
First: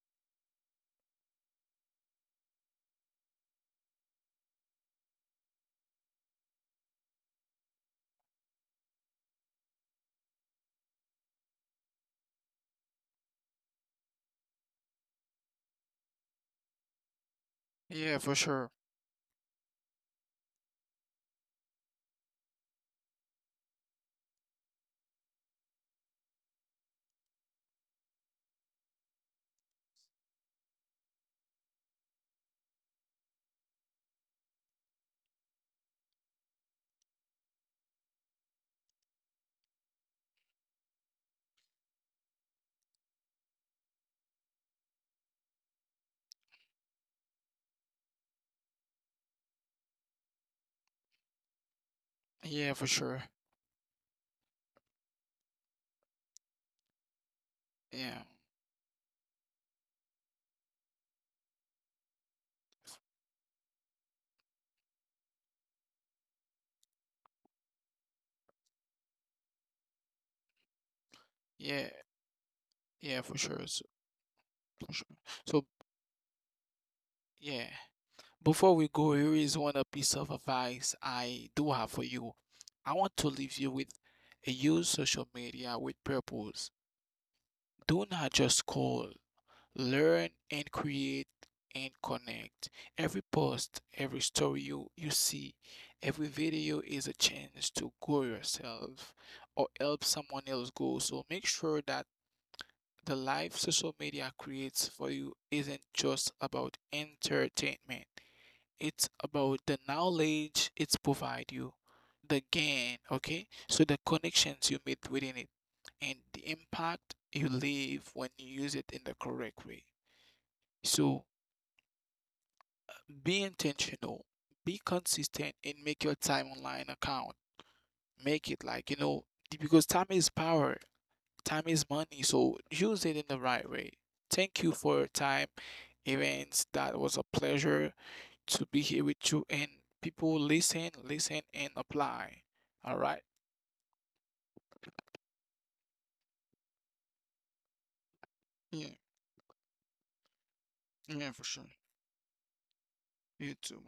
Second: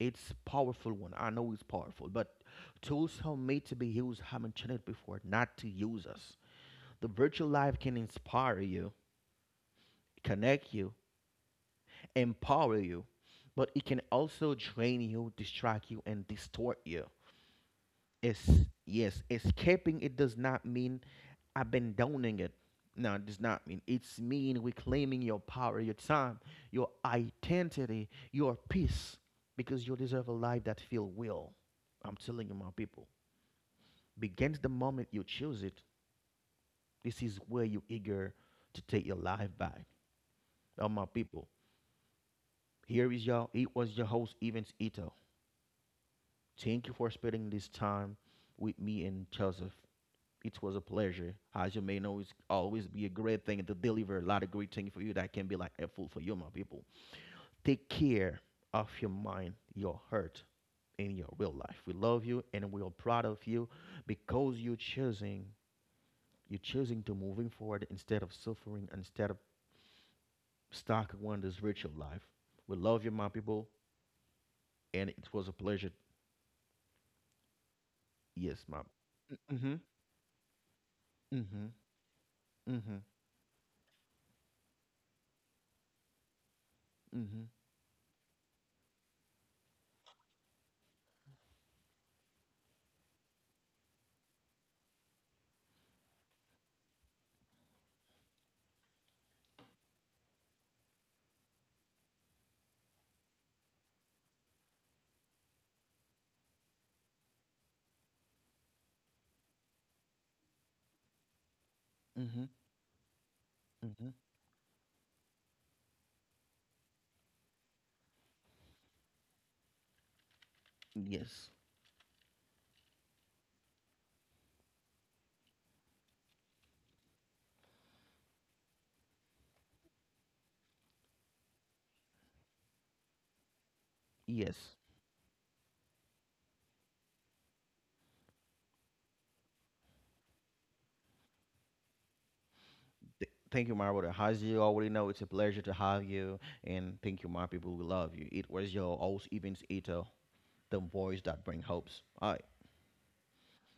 S1: It's powerful one. I know it's powerful, but tools are made to be used. I mentioned it before, not to use us. The virtual life can inspire you, connect you, empower you, but it can also drain you, distract you, and distort you.
S2: Yeah, for
S1: It's
S2: sure.
S1: yes, escaping it does not mean I've been downing it. No, it does not mean. It's mean reclaiming your power, your time, your identity, your peace, because you deserve a life that feel will. I'm telling you, my people. Begins the moment you choose it. This is where you eager to take your life back. Oh, my people. Here is y'all. It was your host, Evans Ito. Thank you for spending this time with me and Joseph. It was a pleasure. As you may know, it's
S2: Yeah,
S1: always
S2: for
S1: be a
S2: sure.
S1: great thing to deliver a lot of great things for you that can be like helpful for you, my people. Take
S2: Yeah.
S1: care of your mind, your heart, and your real life. We love you and we are proud of you, because you're choosing to moving forward instead of suffering, instead of stuck on this
S2: Yeah.
S1: virtual life. We love you,
S2: Yeah,
S1: my
S2: for sure.
S1: people,
S2: So, for
S1: and
S2: sure.
S1: it was a
S2: So,
S1: pleasure.
S2: yeah.
S1: Yes,
S2: Before
S1: my.
S2: we go, here is
S1: Mm-hmm.
S2: one a piece of advice I
S1: Mm-hmm.
S2: do have for you. I
S1: Mm-hmm.
S2: want to leave you with, use social media with purpose.
S1: Mm-hmm.
S2: Do not just scroll, learn and create and connect. Every post, every story you see, every video is a chance to grow yourself or help someone else grow. So make sure that the life social media creates for you isn't just about entertainment, it's about the knowledge it's provide you, the
S1: Mm-hmm.
S2: gain, okay? So the
S1: Mm-hmm.
S2: connections you made within it and the impact you leave when you use it in the correct way. So
S1: Yes.
S2: be intentional, be consistent and make your time online account. Make it like, you know, because time is power, time is money, so use it in the right way. Thank you
S1: Yes.
S2: for your time, events. That was a pleasure to be here with you. And people, listen, listen and apply. All right.
S1: Thank you, my brother. As you already know, it's a pleasure to have you. And thank you, my people. We love you. It was
S2: Yeah,
S1: your host, Evans Ito, the
S2: yeah,
S1: voice
S2: for
S1: that
S2: sure.
S1: brings hopes. Hi.
S2: You too, mom.